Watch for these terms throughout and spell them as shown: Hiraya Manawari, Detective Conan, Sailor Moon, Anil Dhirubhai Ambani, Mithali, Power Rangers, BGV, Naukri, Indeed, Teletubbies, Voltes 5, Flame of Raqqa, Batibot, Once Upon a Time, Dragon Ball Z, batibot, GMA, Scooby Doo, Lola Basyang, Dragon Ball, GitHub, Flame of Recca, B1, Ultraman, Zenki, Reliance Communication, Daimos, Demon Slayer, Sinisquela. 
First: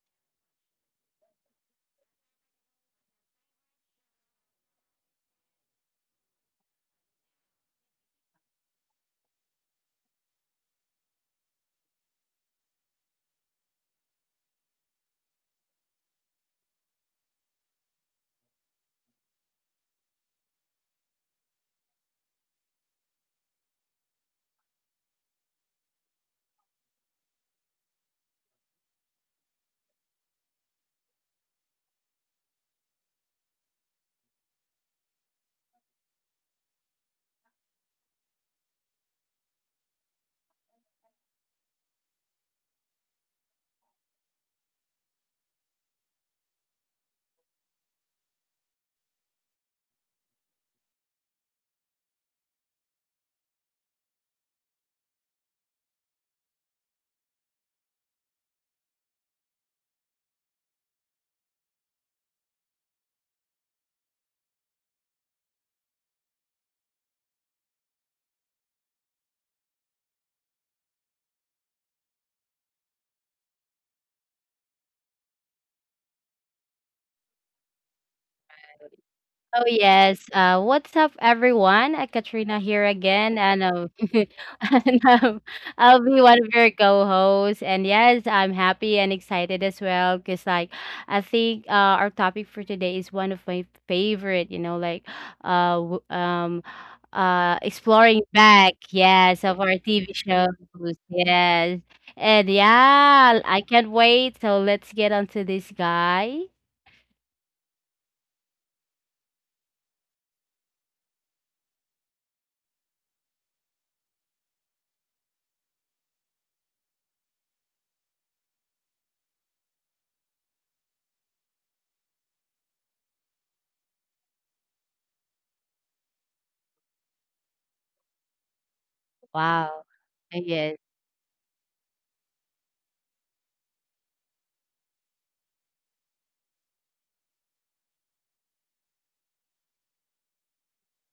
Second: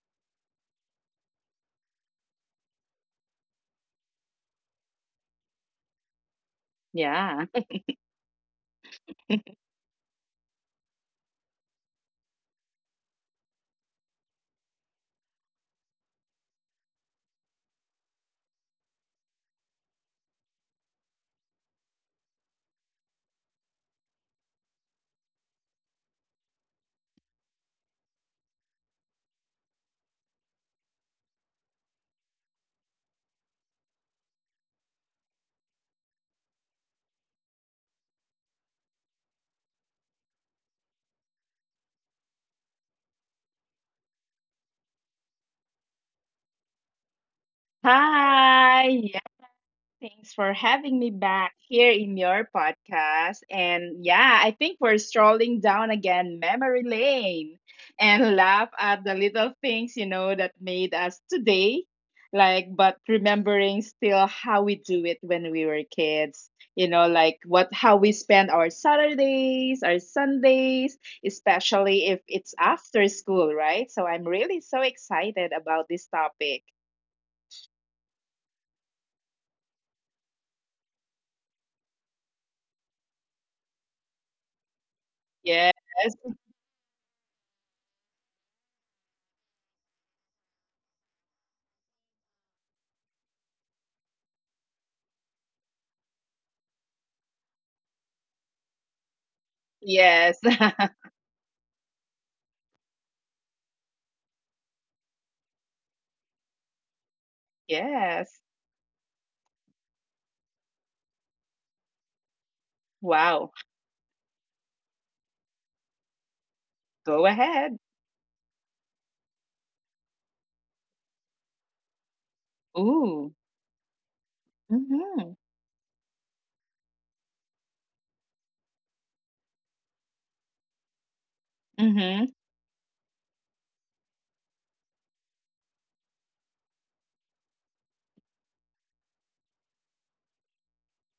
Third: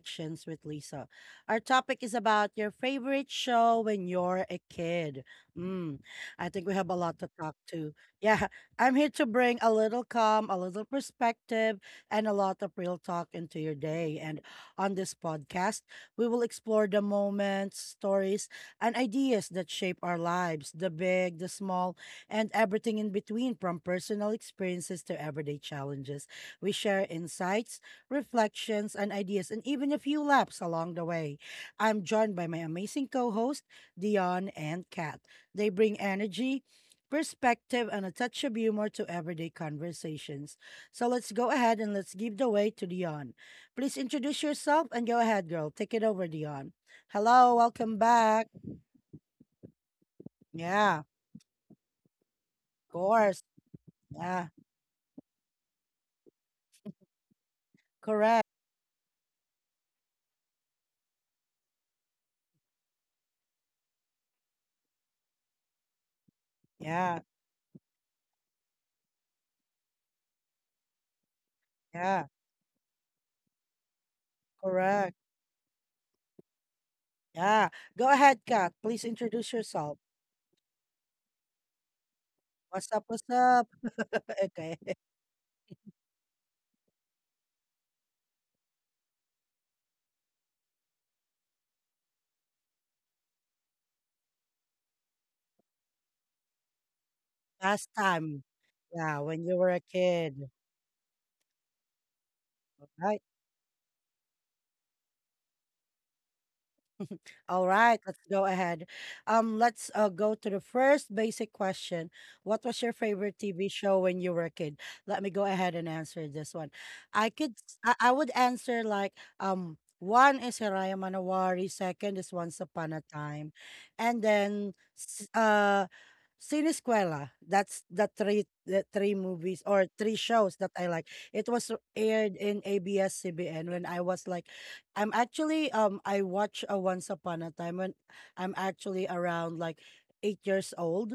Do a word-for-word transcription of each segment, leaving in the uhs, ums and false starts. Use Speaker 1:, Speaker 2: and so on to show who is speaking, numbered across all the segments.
Speaker 1: Reflections with Lisa. Our topic is about your favorite show when you're a kid. Mm, I think we have a lot to
Speaker 2: Yeah.
Speaker 1: talk to. Yeah, I'm here to bring a little calm, a little perspective, and a lot of real talk into your day. And on this podcast, we will explore the moments, stories, and ideas that shape our lives, the big, the small, and everything in between, from personal experiences to everyday challenges. We share insights, reflections, and ideas, and even a few laps along the way. I'm joined by my amazing co host, Dion and Kat. They bring energy, perspective, and a touch of humor to everyday conversations. So let's go ahead and let's give the way to Dion. Please introduce yourself and go ahead, girl. Take it over, Dion. Hello, welcome back.
Speaker 2: Hi. Yeah. Thanks for having
Speaker 1: Yeah,
Speaker 2: me back here in your
Speaker 1: of
Speaker 2: podcast.
Speaker 1: course.
Speaker 2: And yeah,
Speaker 1: Yeah,
Speaker 2: I think we're strolling down again memory lane and
Speaker 1: correct.
Speaker 2: laugh at the little things, you know, that made us today. Like, but remembering still how we do it when we were kids, you know,
Speaker 1: Yeah,
Speaker 2: like what, how we spend our Saturdays, our Sundays, especially if
Speaker 1: yeah,
Speaker 2: it's after school, right? So I'm really so
Speaker 1: correct.
Speaker 2: excited about this topic.
Speaker 1: Yeah. Go ahead, Kat. Please introduce
Speaker 3: Oh
Speaker 1: yourself.
Speaker 3: yes. Uh, what's up, everyone? Uh, Katrina here
Speaker 1: What's up? What's
Speaker 3: again, and
Speaker 1: up?
Speaker 3: um,
Speaker 1: Okay.
Speaker 3: and um,
Speaker 2: Yes,
Speaker 3: I'll be one of your co-hosts. And yes, I'm happy and excited as well because, like, I think uh, our topic for today is one of my favorite. You know, like, uh, w- um, uh,
Speaker 1: Last
Speaker 3: Exploring
Speaker 1: time.
Speaker 3: back.
Speaker 1: Yeah,
Speaker 3: Yes,
Speaker 1: when you
Speaker 3: of
Speaker 1: were
Speaker 3: our
Speaker 1: a
Speaker 3: T V
Speaker 1: kid,
Speaker 2: yes,
Speaker 3: shows. Yes, and
Speaker 1: right?
Speaker 3: yeah, I can't wait. So let's get onto this guy.
Speaker 1: All right, let's
Speaker 2: yes.
Speaker 1: go ahead. Um, let's uh, go to the first basic question. What was your favorite
Speaker 2: Wow,
Speaker 1: T V show when you were a kid? Let me go ahead and answer this one.
Speaker 2: go
Speaker 1: I could,
Speaker 2: ahead.
Speaker 1: s- I, I would answer like, um, one is Hiraya Manawari, second is Once Upon a
Speaker 2: Ooh.
Speaker 1: Time, and then s-
Speaker 2: Mhm,
Speaker 1: uh, Sinisquela. That's the three, the three movies
Speaker 3: Wow.
Speaker 1: or three shows that
Speaker 3: Yes.
Speaker 1: I like. It was
Speaker 2: mhm,
Speaker 1: aired in A B S-C B N when I was like, I'm actually um I watch a Once Upon a Time when I'm actually around like eight years old.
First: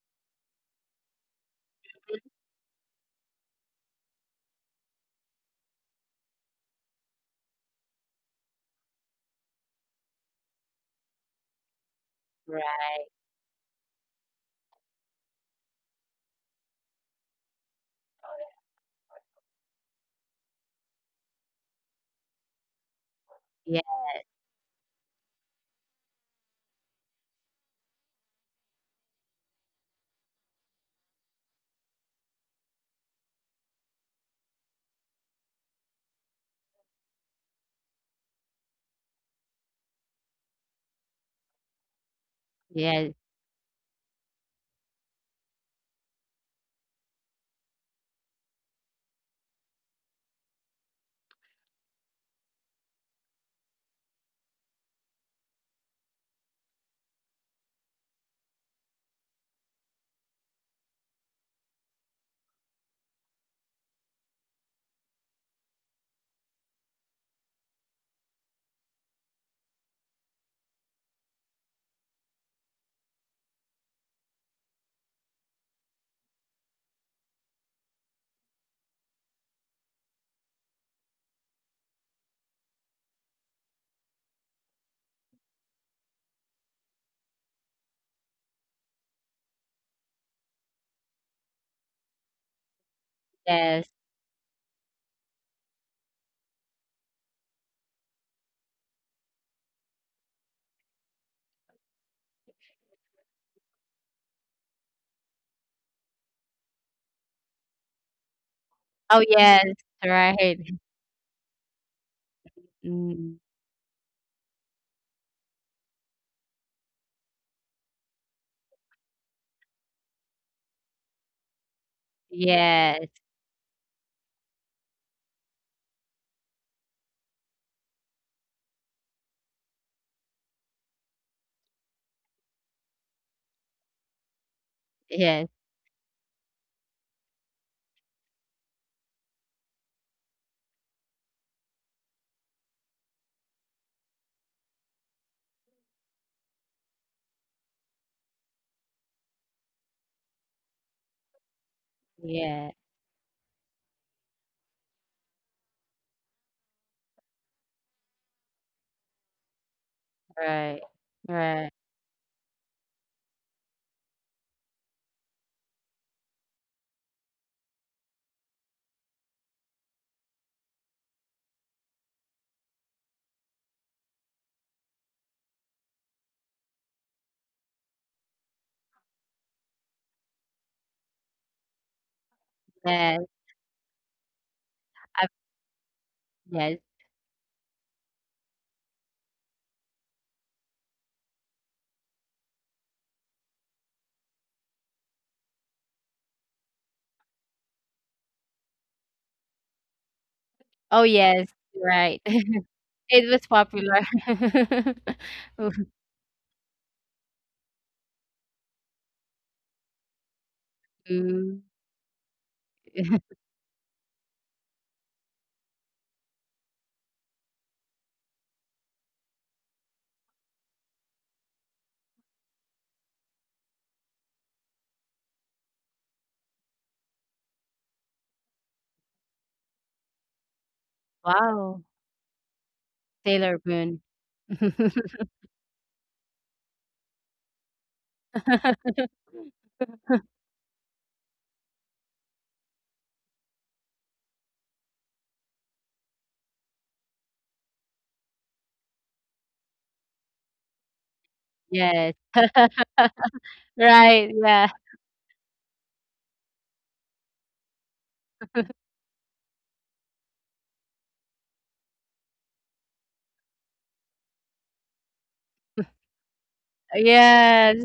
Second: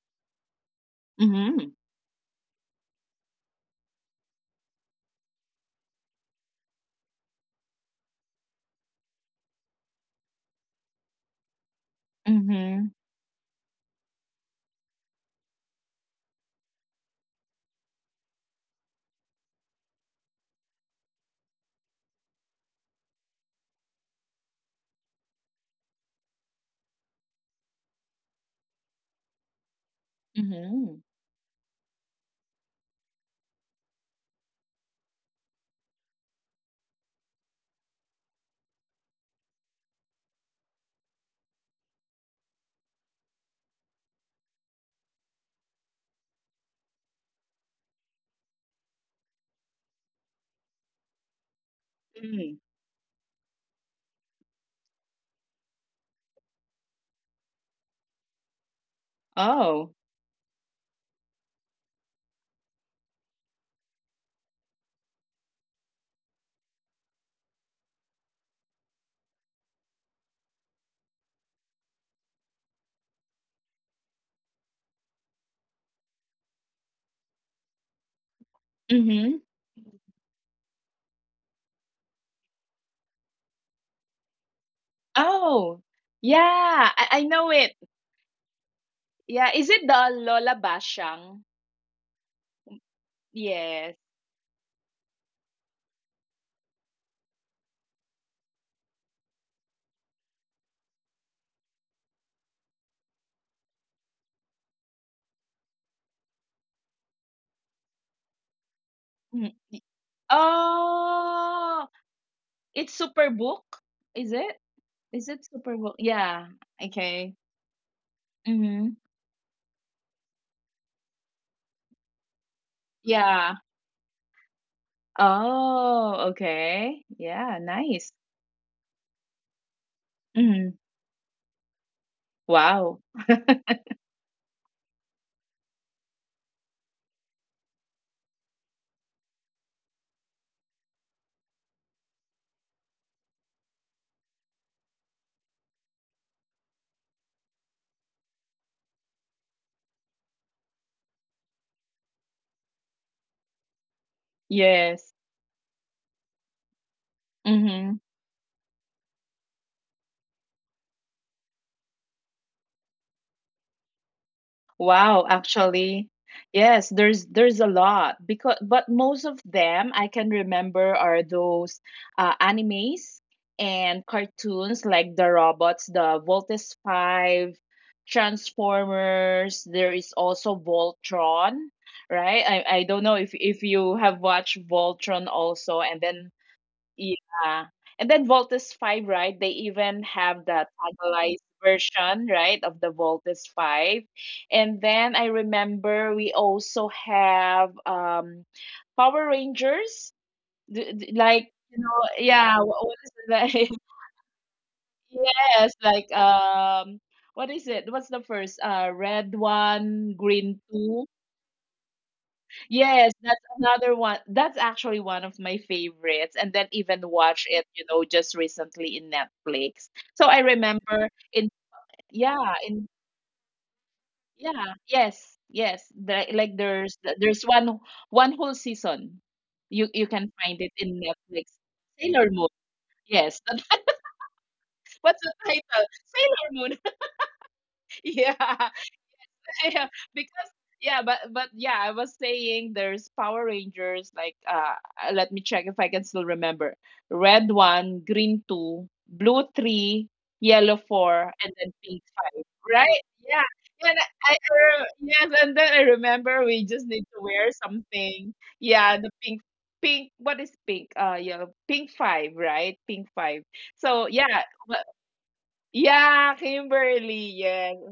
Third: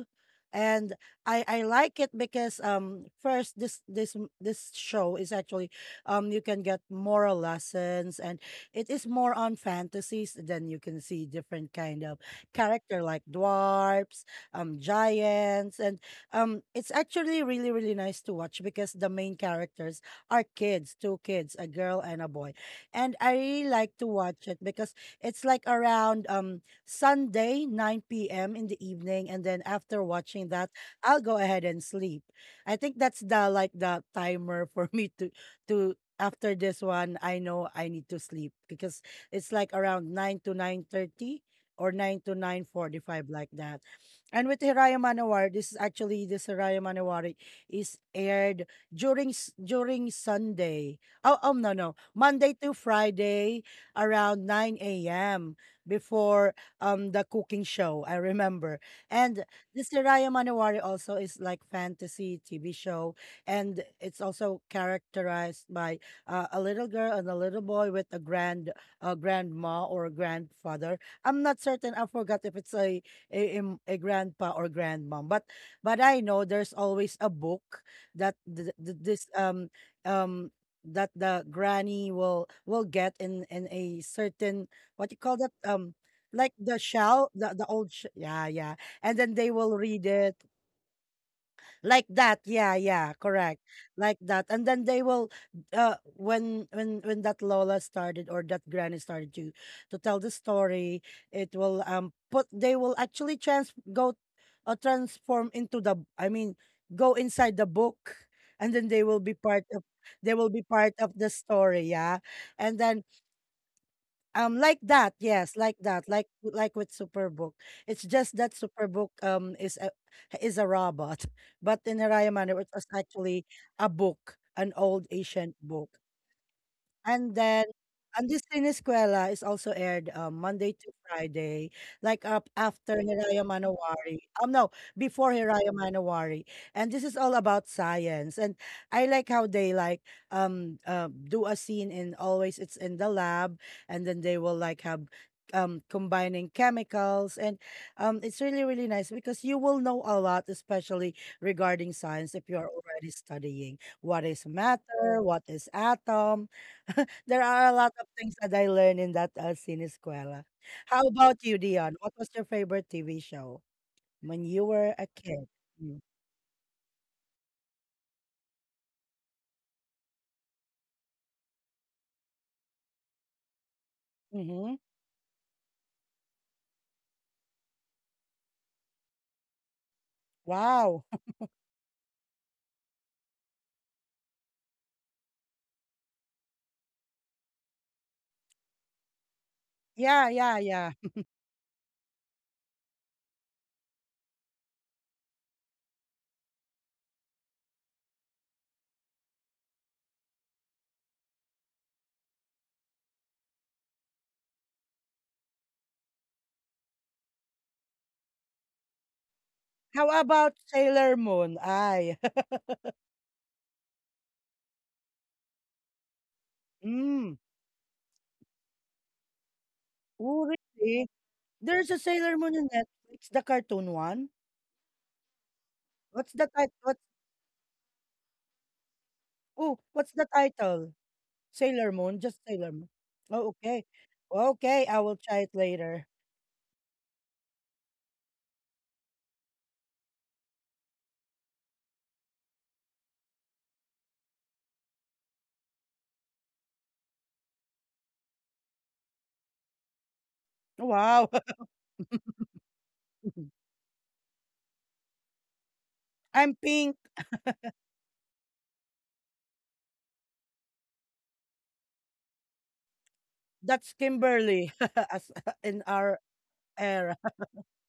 Speaker 1: And I I
Speaker 2: mhm,
Speaker 1: like it because, um first, this this m- this show is actually, um you can get moral lessons, and it is more on fantasies. Then you can see different kind of
Speaker 2: mhm,
Speaker 1: character
Speaker 3: Right.
Speaker 1: like dwarfs, um giants, and um it's actually really really nice to watch because the main characters are kids, two kids, a girl and a boy. And I really
Speaker 3: Yes,
Speaker 1: like to watch it because it's like around um Sunday nine p m in the evening, and then after watching that,
Speaker 2: mhm,
Speaker 1: I'll go ahead and sleep. I think that's the, like, the timer for me to, to after this one I know I need to sleep because it's like around nine to nine thirty or nine to
Speaker 3: yes,
Speaker 1: nine forty-five, like that. And with Hiraya Manowari, this is actually, this Hiraya Manowari is aired during s- during Sunday. Oh, oh no, no,
Speaker 2: mm.
Speaker 1: Monday to Friday around nine a m before um the cooking show, I remember. And
Speaker 2: Oh,
Speaker 1: this Raya Manowari also is like fantasy T V show, and it's also characterized by uh, a little girl and a little boy with a grand uh, grandma or grandfather. I'm not certain. I forgot if it's a a, im- a grandpa or grandmom, but but I know there's always a book that th- th-
Speaker 2: mhm.
Speaker 1: this um um that the granny will will get in in a certain, what you call that,
Speaker 2: Oh,
Speaker 1: um
Speaker 2: yeah,
Speaker 1: like the
Speaker 2: I I
Speaker 1: shell,
Speaker 2: know
Speaker 1: the,
Speaker 2: it.
Speaker 1: the old sh- yeah, yeah, and then
Speaker 2: Yeah,
Speaker 1: they
Speaker 2: is it
Speaker 1: will
Speaker 2: the
Speaker 1: read it,
Speaker 2: Lola Basyang?
Speaker 1: like that, yeah, yeah, correct,
Speaker 2: Yes.
Speaker 3: yes.
Speaker 1: like that. And then they will uh when when when that lola started, or that granny started to, to tell the story, it will, um put they will actually trans go uh, transform into the I mean, go inside the book, and then they will
Speaker 3: Oh,
Speaker 1: be
Speaker 2: Mm,
Speaker 1: part
Speaker 3: yes,
Speaker 2: y-
Speaker 1: of they will be
Speaker 3: right.
Speaker 1: part of the
Speaker 2: Oh,
Speaker 1: story. Yeah. And
Speaker 2: it's
Speaker 1: then,
Speaker 3: Mm,
Speaker 2: Superbook? Is it?
Speaker 1: um, like that,
Speaker 2: Is it
Speaker 1: yes, like
Speaker 2: Superbook?
Speaker 1: that, like
Speaker 2: Yeah,
Speaker 1: like with
Speaker 2: okay.
Speaker 1: Superbook. It's just that
Speaker 2: Mm-hmm.
Speaker 1: Superbook um is a, is a robot, but in Harayamani, it was
Speaker 3: yes,
Speaker 2: Yeah.
Speaker 1: actually a book, an old ancient book.
Speaker 2: Oh, okay.
Speaker 1: And
Speaker 2: Yeah,
Speaker 1: then
Speaker 2: nice.
Speaker 1: Andesina Escuela is also aired, um, Monday
Speaker 2: Mhm.
Speaker 1: to Friday, like, up after
Speaker 2: Wow.
Speaker 1: Hiraya Manowari. Um, no, before
Speaker 3: yes,
Speaker 1: Hiraya Manowari. And this is all about science. And I like how they like um uh, do a scene in, always it's in the lab, and then they will like have um combining chemicals, and um it's really really nice because you will know a lot, especially regarding science, if you are
Speaker 3: yeah,
Speaker 1: already studying what is
Speaker 2: Yes.
Speaker 1: matter, what is atom. There are a lot
Speaker 2: Mhm.
Speaker 1: of things that I learned in that uh, Sinescuela.
Speaker 3: right,
Speaker 1: How about you,
Speaker 3: right.
Speaker 1: Dion? What was your favorite T V show when you were a
Speaker 2: Wow,
Speaker 1: kid? Mm.
Speaker 2: actually. Yes, there's there's a lot, because but most of them I can remember are those uh, animes and
Speaker 1: Mm-hmm.
Speaker 2: cartoons, like the robots, the Voltes five, Transformers, there is also
Speaker 1: Wow.
Speaker 2: Voltron, right? I I don't know
Speaker 3: Yes,
Speaker 2: if if you have watched Voltron
Speaker 3: I,
Speaker 2: also, and then
Speaker 3: yes.
Speaker 2: yeah. And then Voltes five, right? They even
Speaker 1: Yeah,
Speaker 2: have
Speaker 1: yeah,
Speaker 2: the
Speaker 1: yeah.
Speaker 2: tagalized version, right, of the Voltes five. And then I remember we also have um Power Rangers. D-
Speaker 3: Oh,
Speaker 2: d- like,
Speaker 3: yes,
Speaker 2: you know,
Speaker 3: right.
Speaker 2: yeah, wha- what is it?
Speaker 3: It was
Speaker 2: Like,
Speaker 3: popular.
Speaker 2: yes, like um what is it? What's the first? Uh red one,
Speaker 1: How about
Speaker 2: green two.
Speaker 1: Sailor Moon?
Speaker 3: Mm,
Speaker 1: Ay.
Speaker 2: Yes, that's another one. That's actually one of my favorites. And then even
Speaker 1: Mm.
Speaker 2: watch it, you know, just recently in Netflix. So I
Speaker 1: Oh,
Speaker 2: remember
Speaker 1: really?
Speaker 2: in,
Speaker 1: There's a Sailor
Speaker 2: yeah,
Speaker 1: Moon in
Speaker 2: in,
Speaker 1: Netflix, the cartoon one.
Speaker 2: yeah, yes, yes. The,
Speaker 1: What's the
Speaker 2: like
Speaker 1: title?
Speaker 2: there's
Speaker 1: What?
Speaker 2: there's one one whole season.
Speaker 1: Oh,
Speaker 2: You you
Speaker 1: what's the
Speaker 2: can find it
Speaker 1: title?
Speaker 2: in Netflix.
Speaker 3: Wow,
Speaker 1: Sailor Moon,
Speaker 2: Sailor
Speaker 1: just
Speaker 2: Moon.
Speaker 1: Sailor Moon.
Speaker 2: Yes.
Speaker 1: Oh,
Speaker 3: Sailor
Speaker 1: okay.
Speaker 3: Moon.
Speaker 1: Okay, I
Speaker 2: What's
Speaker 1: will
Speaker 2: the
Speaker 1: try it
Speaker 2: title?
Speaker 1: later.
Speaker 2: Sailor Moon. Yeah. Yeah, because yeah, but but yeah, I was saying there's Power Rangers. Like, uh, uh, let me check if I can still remember. Red one, green two, blue three, yellow
Speaker 1: Wow.
Speaker 2: four, and then pink.
Speaker 3: Yes,
Speaker 2: Right? Yeah. Yeah, and I,
Speaker 3: right,
Speaker 2: I
Speaker 3: yeah,
Speaker 2: re- yes, and then I remember
Speaker 1: I'm
Speaker 2: we just
Speaker 1: pink.
Speaker 2: need to wear something. Yeah, the pink, pink. What is pink? Uh, yeah, pink five, right? Pink five.
Speaker 1: That's
Speaker 2: So yeah,
Speaker 1: Kimberly as in our
Speaker 2: yeah,
Speaker 1: era.
Speaker 2: Kimberly. Yes.
Speaker 3: yes.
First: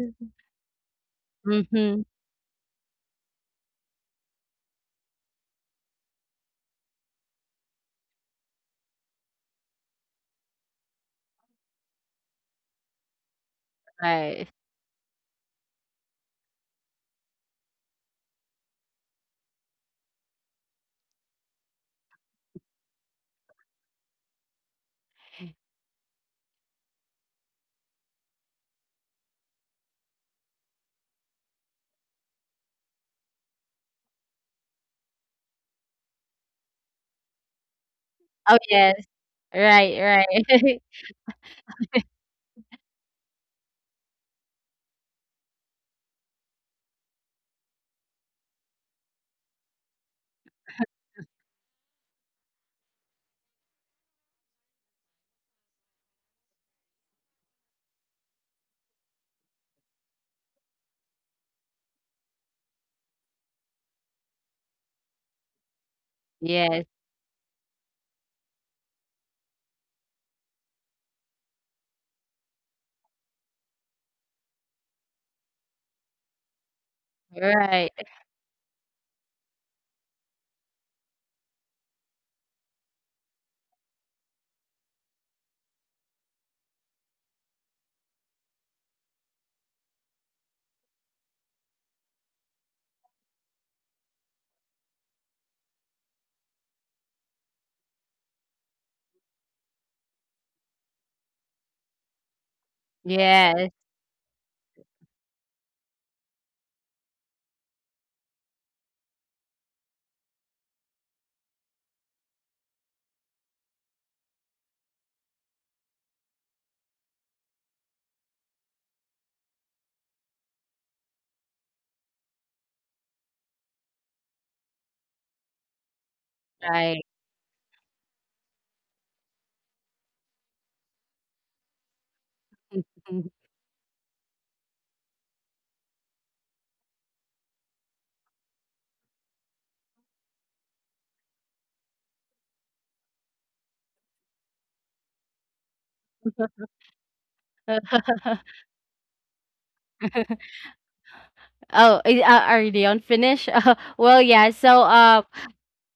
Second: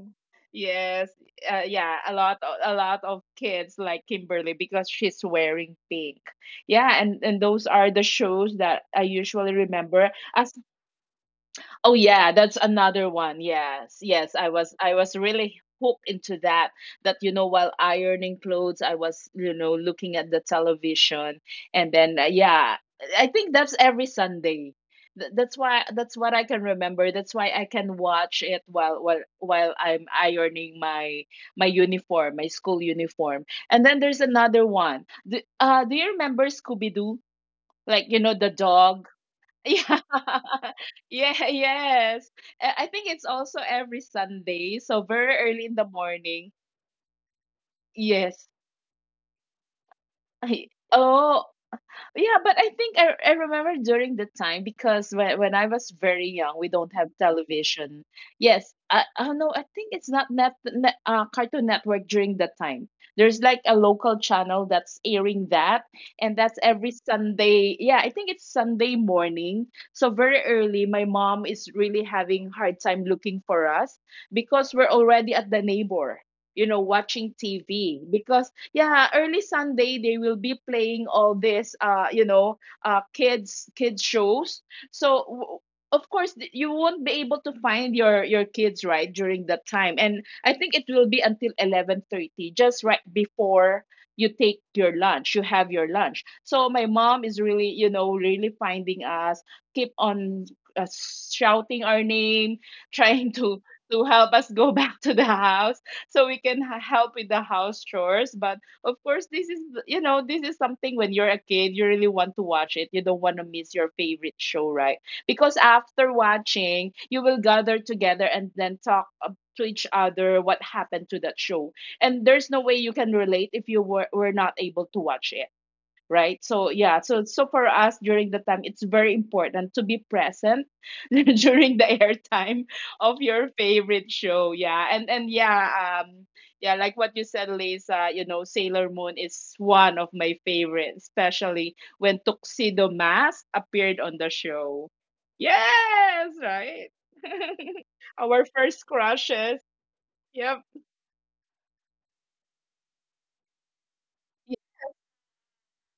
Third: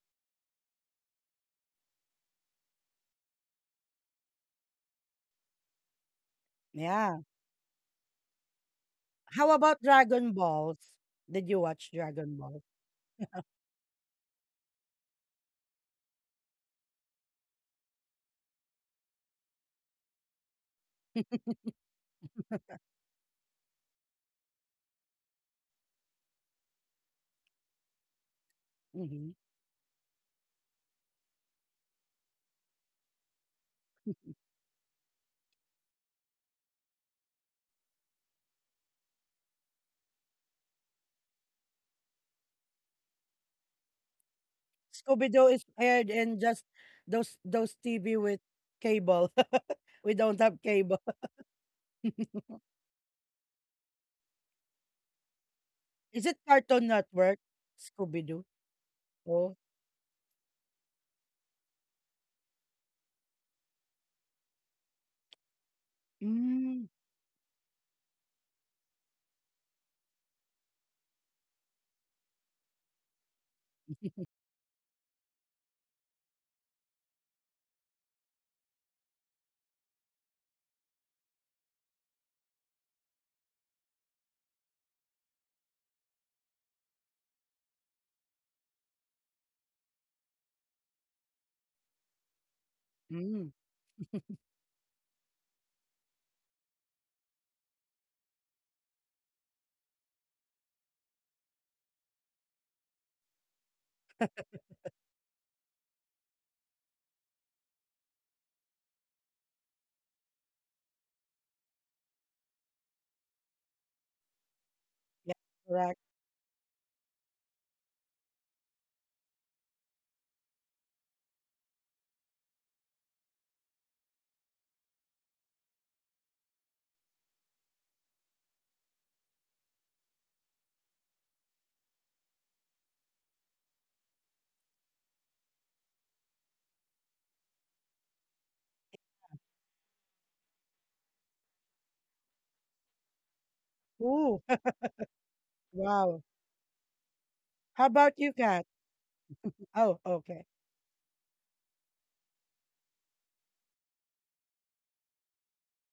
Speaker 2: Yes. Uh, yeah,
Speaker 3: Mm-hmm.
Speaker 2: a lot o- a lot of kids like Kimberly because she's wearing pink. Yeah, and
Speaker 1: Yeah.
Speaker 2: and those are the shows that I usually
Speaker 1: How about
Speaker 2: remember
Speaker 1: Dragon
Speaker 2: as—
Speaker 1: Balls? Did you watch
Speaker 2: Oh yeah,
Speaker 1: Dragon
Speaker 2: that's
Speaker 1: Ball?
Speaker 2: another one. Yes, yes, I
Speaker 3: Right.
Speaker 2: was I was really hooked into that. That you know, while ironing clothes, I was, you know looking at the television, and then, uh, yeah, I think that's every Sunday. Th- That's why, that's what I can remember. That's why I can watch it while while
Speaker 1: Mm-hmm.
Speaker 2: while I'm ironing my my uniform, my school uniform. And then there's another one. Do, uh, do you remember Scooby Doo? Like you know the
Speaker 3: Oh, yes,
Speaker 2: dog, yeah.
Speaker 3: right, right.
Speaker 2: Yeah, yes. Uh, I think it's also every Sunday, so
Speaker 1: Scooby
Speaker 2: very
Speaker 1: Doo
Speaker 2: early
Speaker 1: is
Speaker 2: in the
Speaker 1: aired in
Speaker 2: morning.
Speaker 1: just those those T V with
Speaker 2: Yes.
Speaker 1: cable. We don't have
Speaker 2: I,
Speaker 1: cable.
Speaker 2: oh, Yeah, but I think I, I remember, during the time, because when, when I was very
Speaker 1: Is it
Speaker 2: young, we
Speaker 1: Cartoon
Speaker 2: don't have
Speaker 1: Network?
Speaker 2: television.
Speaker 1: Scooby Doo.
Speaker 2: Yes, I, I don't know.
Speaker 1: Oh.
Speaker 2: I think it's not net, net uh, Cartoon Network during that time. There's like a local channel that's airing that, and that's
Speaker 3: Yes,
Speaker 1: Mm.
Speaker 2: every Sunday. Yeah, I think it's Sunday morning. So very early, my mom is really having hard time looking for us, because we're already at the neighbor. You know, watching
Speaker 3: right.
Speaker 2: T V, because yeah, early Sunday they will be playing all this uh you know uh kids kids shows. So, w- of course, th- you won't be able to find your your kids, right, during that time. And I think it will be until eleven thirty, just right
Speaker 1: Mm.
Speaker 2: before you take your lunch, you have your lunch. So my mom is really, you know really finding us, keep on uh, shouting our name, trying to
Speaker 3: Yes,
Speaker 2: to help us go back to the house so we can h- help with the house chores. But of course, this is, you know this is something, when you're a kid, you really want to watch it, you don't want to miss your favorite show, right?
Speaker 1: Yeah.
Speaker 2: Because
Speaker 1: Correct.
Speaker 2: after watching, you will gather together and then talk ab- to each other what happened to that show, and there's no way you can relate if you were, were not able to watch it, right? So yeah,
Speaker 3: right.
Speaker 2: so so for us, during the time, it's very important to be present during the airtime of your favorite show. Yeah, and and yeah, um yeah, like what you said, Lisa, you know Sailor Moon is one of my favorites, especially when Tuxedo Mask appeared on the
Speaker 1: Ooh.
Speaker 2: show.
Speaker 1: Wow.
Speaker 2: Yes, right.
Speaker 1: How about you,
Speaker 2: Our
Speaker 1: Kat?
Speaker 2: first crushes.
Speaker 1: Oh, okay.
Speaker 2: Yep.
Speaker 3: Oh, i- uh, are they on finish? Well, yeah. So, uh,